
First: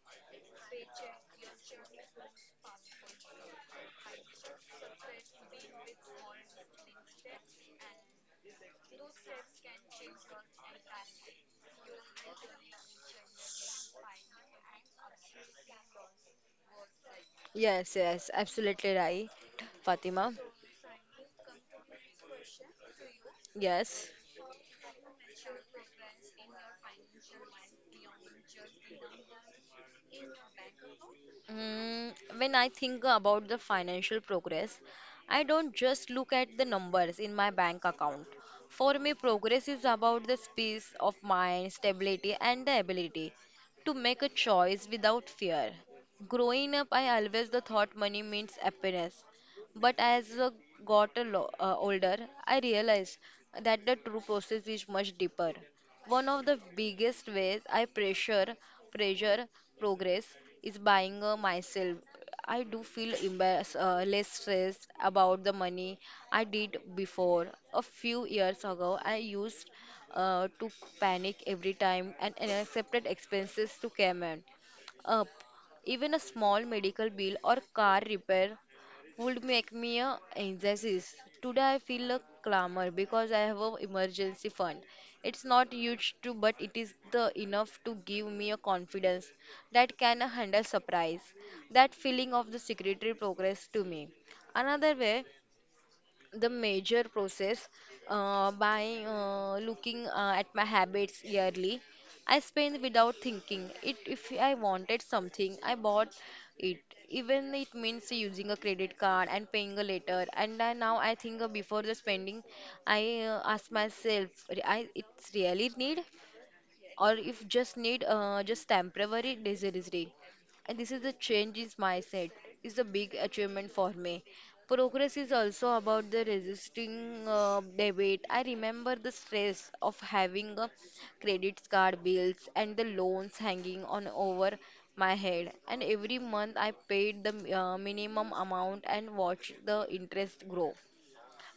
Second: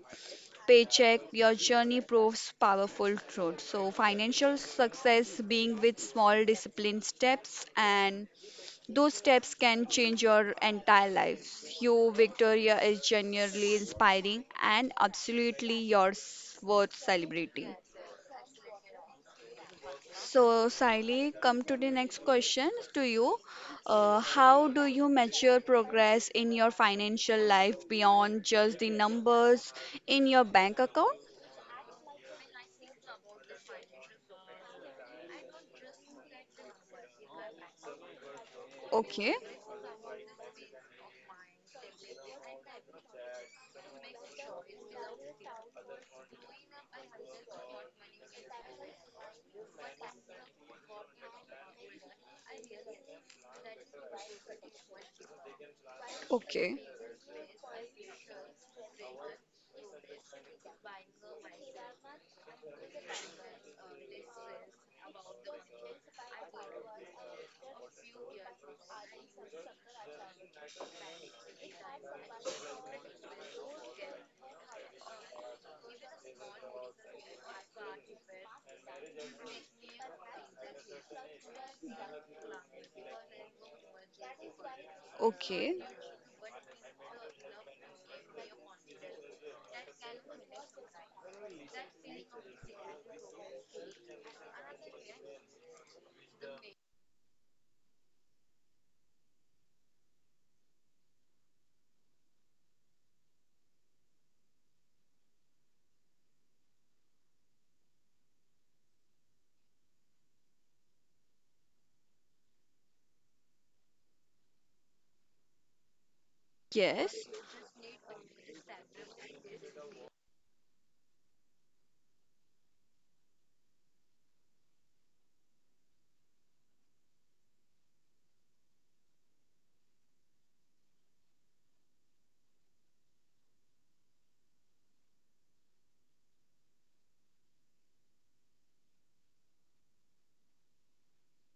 Speaker 1: paycheck, your journey proves powerful truth. So, financial success being with small disciplined steps, and those steps can change your entire life. You, Victoria, is genuinely inspiring and absolutely your worth celebrating.
Speaker 2: Yes, yes. Absolutely right, Fatima.
Speaker 1: So, Siley, come to the next question to you.
Speaker 2: Yes.
Speaker 1: How do you measure progress in your financial life beyond just the numbers in your bank account?
Speaker 2: Mm, when I think about the financial progress, I don't just look at the numbers in my bank account. For me,
Speaker 1: Okay,
Speaker 2: progress is about the peace of mind, stability, and the ability to make a choice without fear. Growing up, I always the thought money means happiness, but as I got a older, I realized that the true process is much deeper. One of the
Speaker 1: okay,
Speaker 2: biggest ways I pressure progress is buying myself. I do feel embarrassed, less stressed about the money I did before. A few years ago, I used to panic every time and unaccepted expenses to come in up. Even a small medical bill or car repair would make me a anxious. Today I feel a clamor because I have a emergency fund. It's not
Speaker 1: okay.
Speaker 2: huge too, but it is the enough to give me a confidence that can handle surprise. That feeling of the secretary progress to me. Another way the major process by looking at my habits yearly. I spend without thinking. It if I wanted something, I bought it. Even it means using a credit card and paying a later. And I, now I think before the spending, I ask myself, I it's really need or
Speaker 1: Yes,
Speaker 2: if just need just temporary disability. And this is the change in mindset. Is a big achievement for me. Progress is also about the resisting debit. I remember the stress of having a credit card bills and the loans hanging on over my head. And every month I paid the minimum amount and watched the interest grow.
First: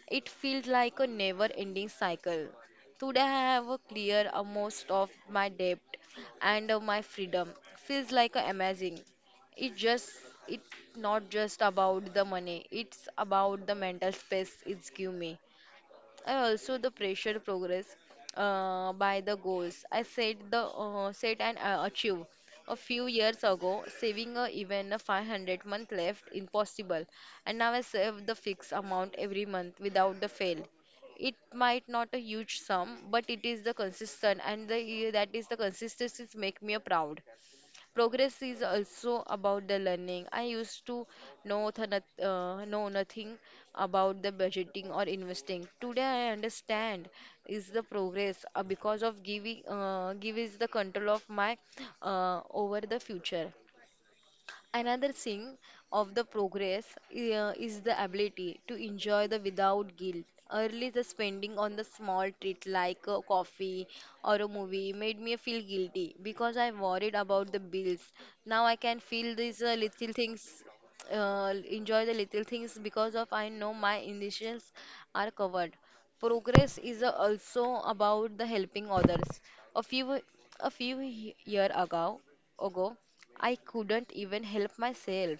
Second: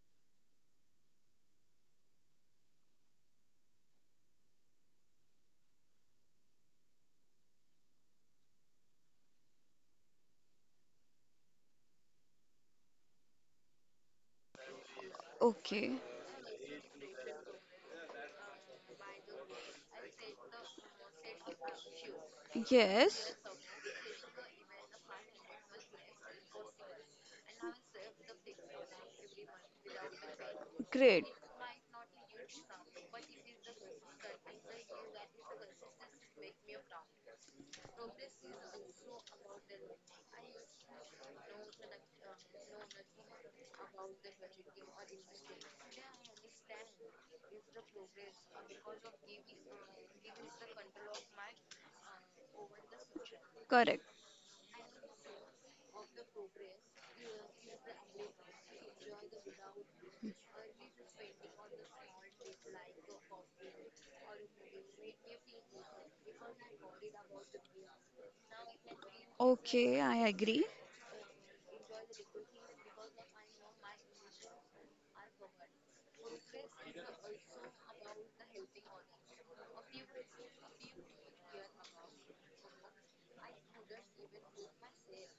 Speaker 2: It feels like a never ending cycle. Today I have a clear most of my debt and my freedom. Feels like amazing. It just it's not just about the money. It's about the mental space it's give me.
Speaker 1: okay,
Speaker 2: I also the pressure progress by the goals. I set the set and achieve. A few
Speaker 1: yes,
Speaker 2: years ago, saving even a 500-month left impossible, and now I save the fixed amount every month without the fail.
Speaker 1: great,
Speaker 2: It might not a huge sum, but it is the consistent, and the that is the consistency make me proud. Progress is also about the learning. I used to know nothing about the budgeting or investing. Today I understand is the progress because of giving give is the control of my over the future.
Speaker 1: correct.
Speaker 2: Another thing of the progress is the ability to enjoy the without guilt. Early, the spending on the small treat like a coffee or a movie made me feel guilty because I worried about the bills. Now I can feel these
Speaker 1: Okay,
Speaker 2: little
Speaker 1: I
Speaker 2: things,
Speaker 1: agree.
Speaker 2: enjoy the little things because of I know my initials are covered. Progress is also about the helping others. A few a few year ago, I couldn't even help myself.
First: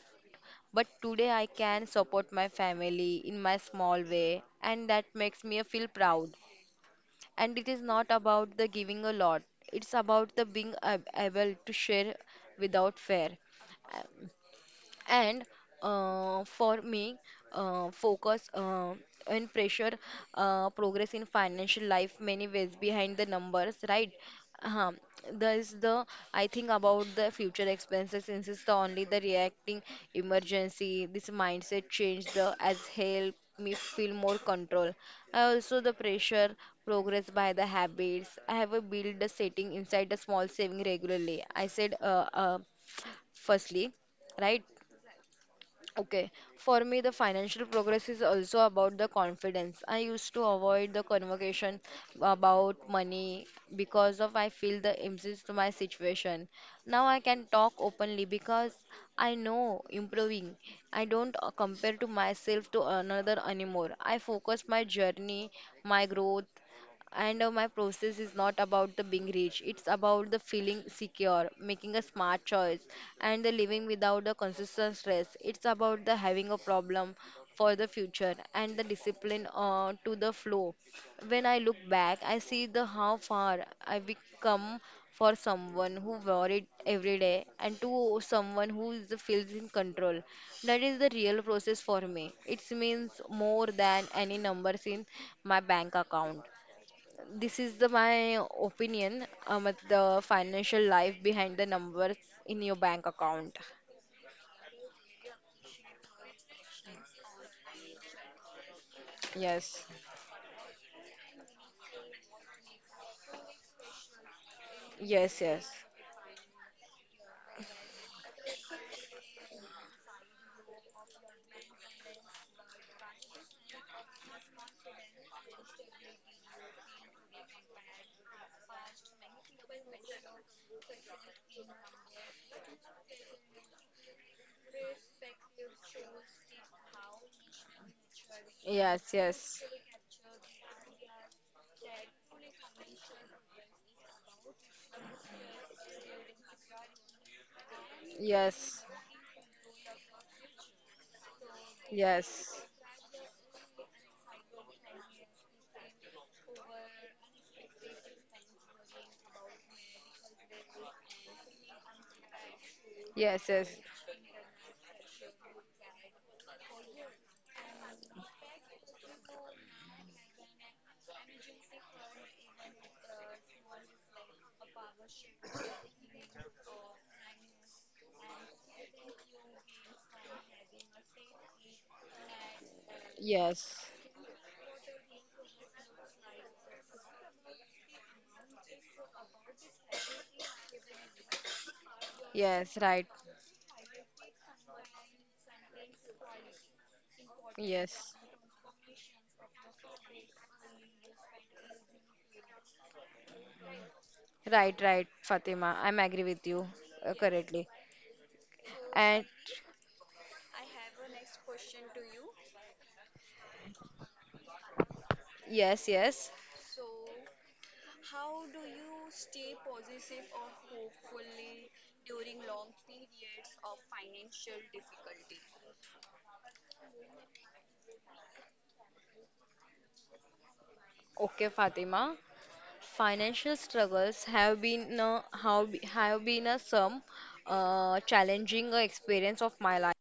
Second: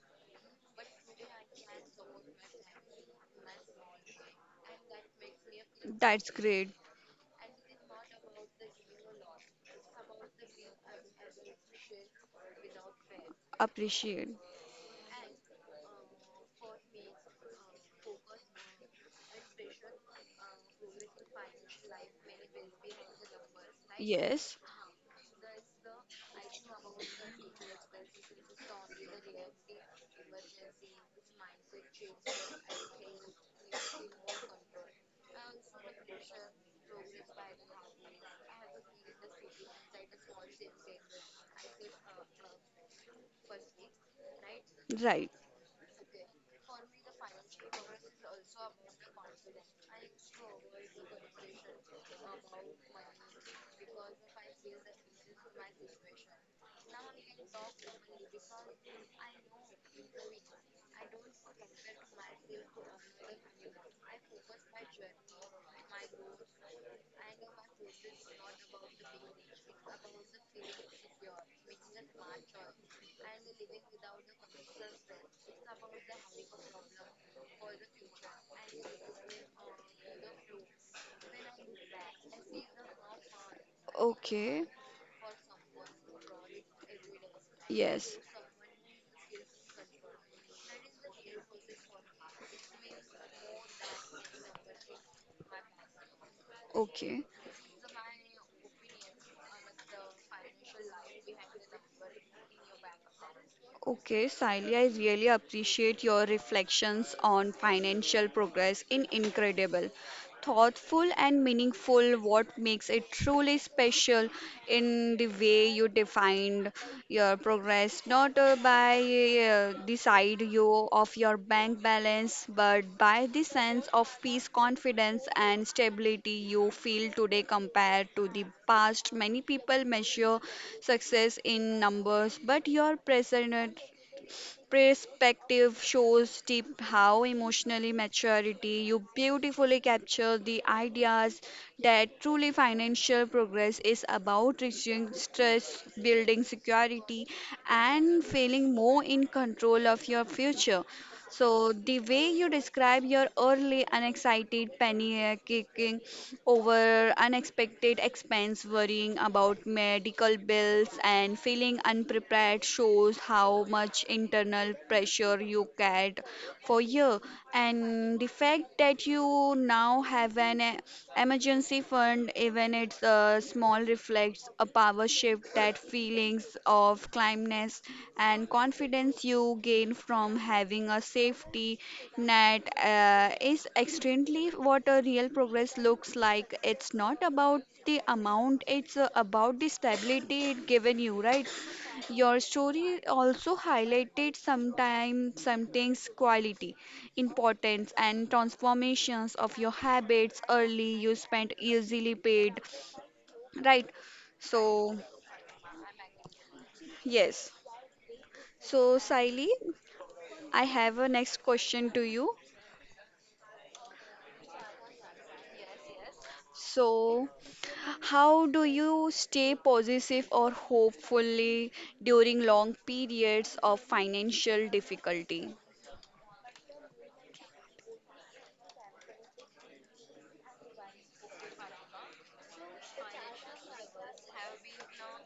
Speaker 2: But today I can support my family in my small way, and that makes me feel
Speaker 1: That's
Speaker 2: proud.
Speaker 1: great.
Speaker 2: And it is not about the giving a lot, it's about the being able to share without fear
Speaker 1: Appreciate.
Speaker 2: and for me focus and pressure progress in financial life many ways behind the numbers, right.
Speaker 1: Yes,
Speaker 2: uh, there is the I think about the future expenses insist only the reacting emergency. This mindset change the as help me feel more control. I also the pressure progress by the habits I have a build the setting inside the small saving regularly I said firstly, right.
Speaker 1: right.
Speaker 2: Okay, for me, the financial progress is also about the confidence. I used to avoid the conversation about money because of I feel the imbalance to my situation. Now I can talk openly because I know improving. I don't compare to myself to another anymore. I focus my journey, my growth, and my process is not about the being rich. It's about the feeling secure, making a smart choice, and the living without the consistent stress. It's about the having a problem for the future and the discipline to the flow. When I look back I see the how far I
Speaker 1: Okay,
Speaker 2: become. For someone who worried every day and to
Speaker 1: yes.
Speaker 2: someone who is, feels in control, that is the real process. For me it means more than any numbers in my bank account.
Speaker 1: Okay.
Speaker 2: This is the my opinion about the financial life behind the numbers in your bank account.
Speaker 1: Okay, Sailia, I really appreciate your reflections on financial progress in
Speaker 2: Yes,
Speaker 1: incredible, thoughtful and meaningful what makes it truly special in the
Speaker 2: yes, yes,
Speaker 1: way you defined your progress, not by the side you of your bank balance, but by the sense of peace, confidence, and stability you feel today compared to the past. Many people measure success in numbers, but your present perspective shows deep how emotionally maturity you
Speaker 2: yes, yes,
Speaker 1: beautifully capture the ideas that truly financial progress is about reducing stress building security and feeling
Speaker 2: yes,
Speaker 1: more in control of your future so the way
Speaker 2: yes,
Speaker 1: you describe your early unexcited panic kicking over unexpected expense, worrying about medical bills and feeling unprepared shows
Speaker 2: yes, yes,
Speaker 1: how much internal pressure you carried for years. And the fact that you now have an emergency fund, even it's a small, reflects a power shift that feelings of calmness and confidence you gain from having a safety net is
Speaker 2: yes,
Speaker 1: extremely what a real progress looks like. It's not about the amount, it's about the stability it given you, right? Your
Speaker 2: yes, right,
Speaker 1: story also highlighted sometimes something's quality, importance
Speaker 2: yes,
Speaker 1: and transformations of your habits early you spent easily paid. Right.
Speaker 2: right, right,
Speaker 1: So
Speaker 2: Fatima. I'm agree with you correctly.
Speaker 1: yes.
Speaker 2: And
Speaker 1: So Siley, I have a next question to you.
Speaker 2: yes, yes,
Speaker 1: So how do you stay positive or hopefully during long periods of financial difficulty?
Speaker 2: okay, Fatima. Financial struggles have been a some challenging experience of my life.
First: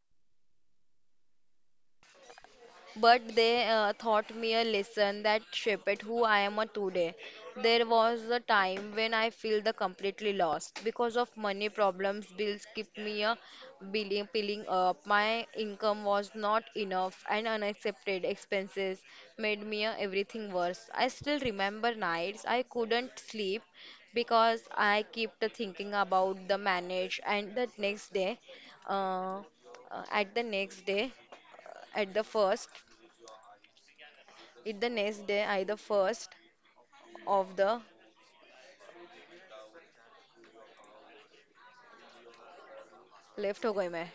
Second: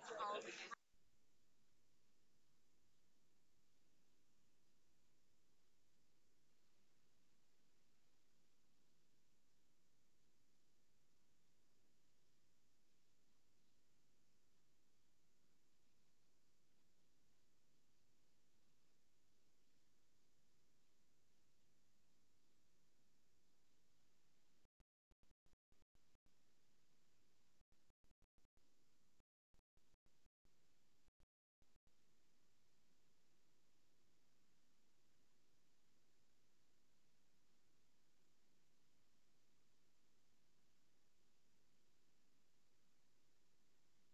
Speaker 2: But they taught me a lesson that shaped who I am a today. There was a time when I feel the completely lost because of money problems. Bills kept me a piling up. My income was not enough, and unaccepted expenses made me everything worse. I still remember nights I couldn't sleep because I kept thinking about the manage and the next day. Uh, at the next day at the first it the next day, I the first of the left gourmet.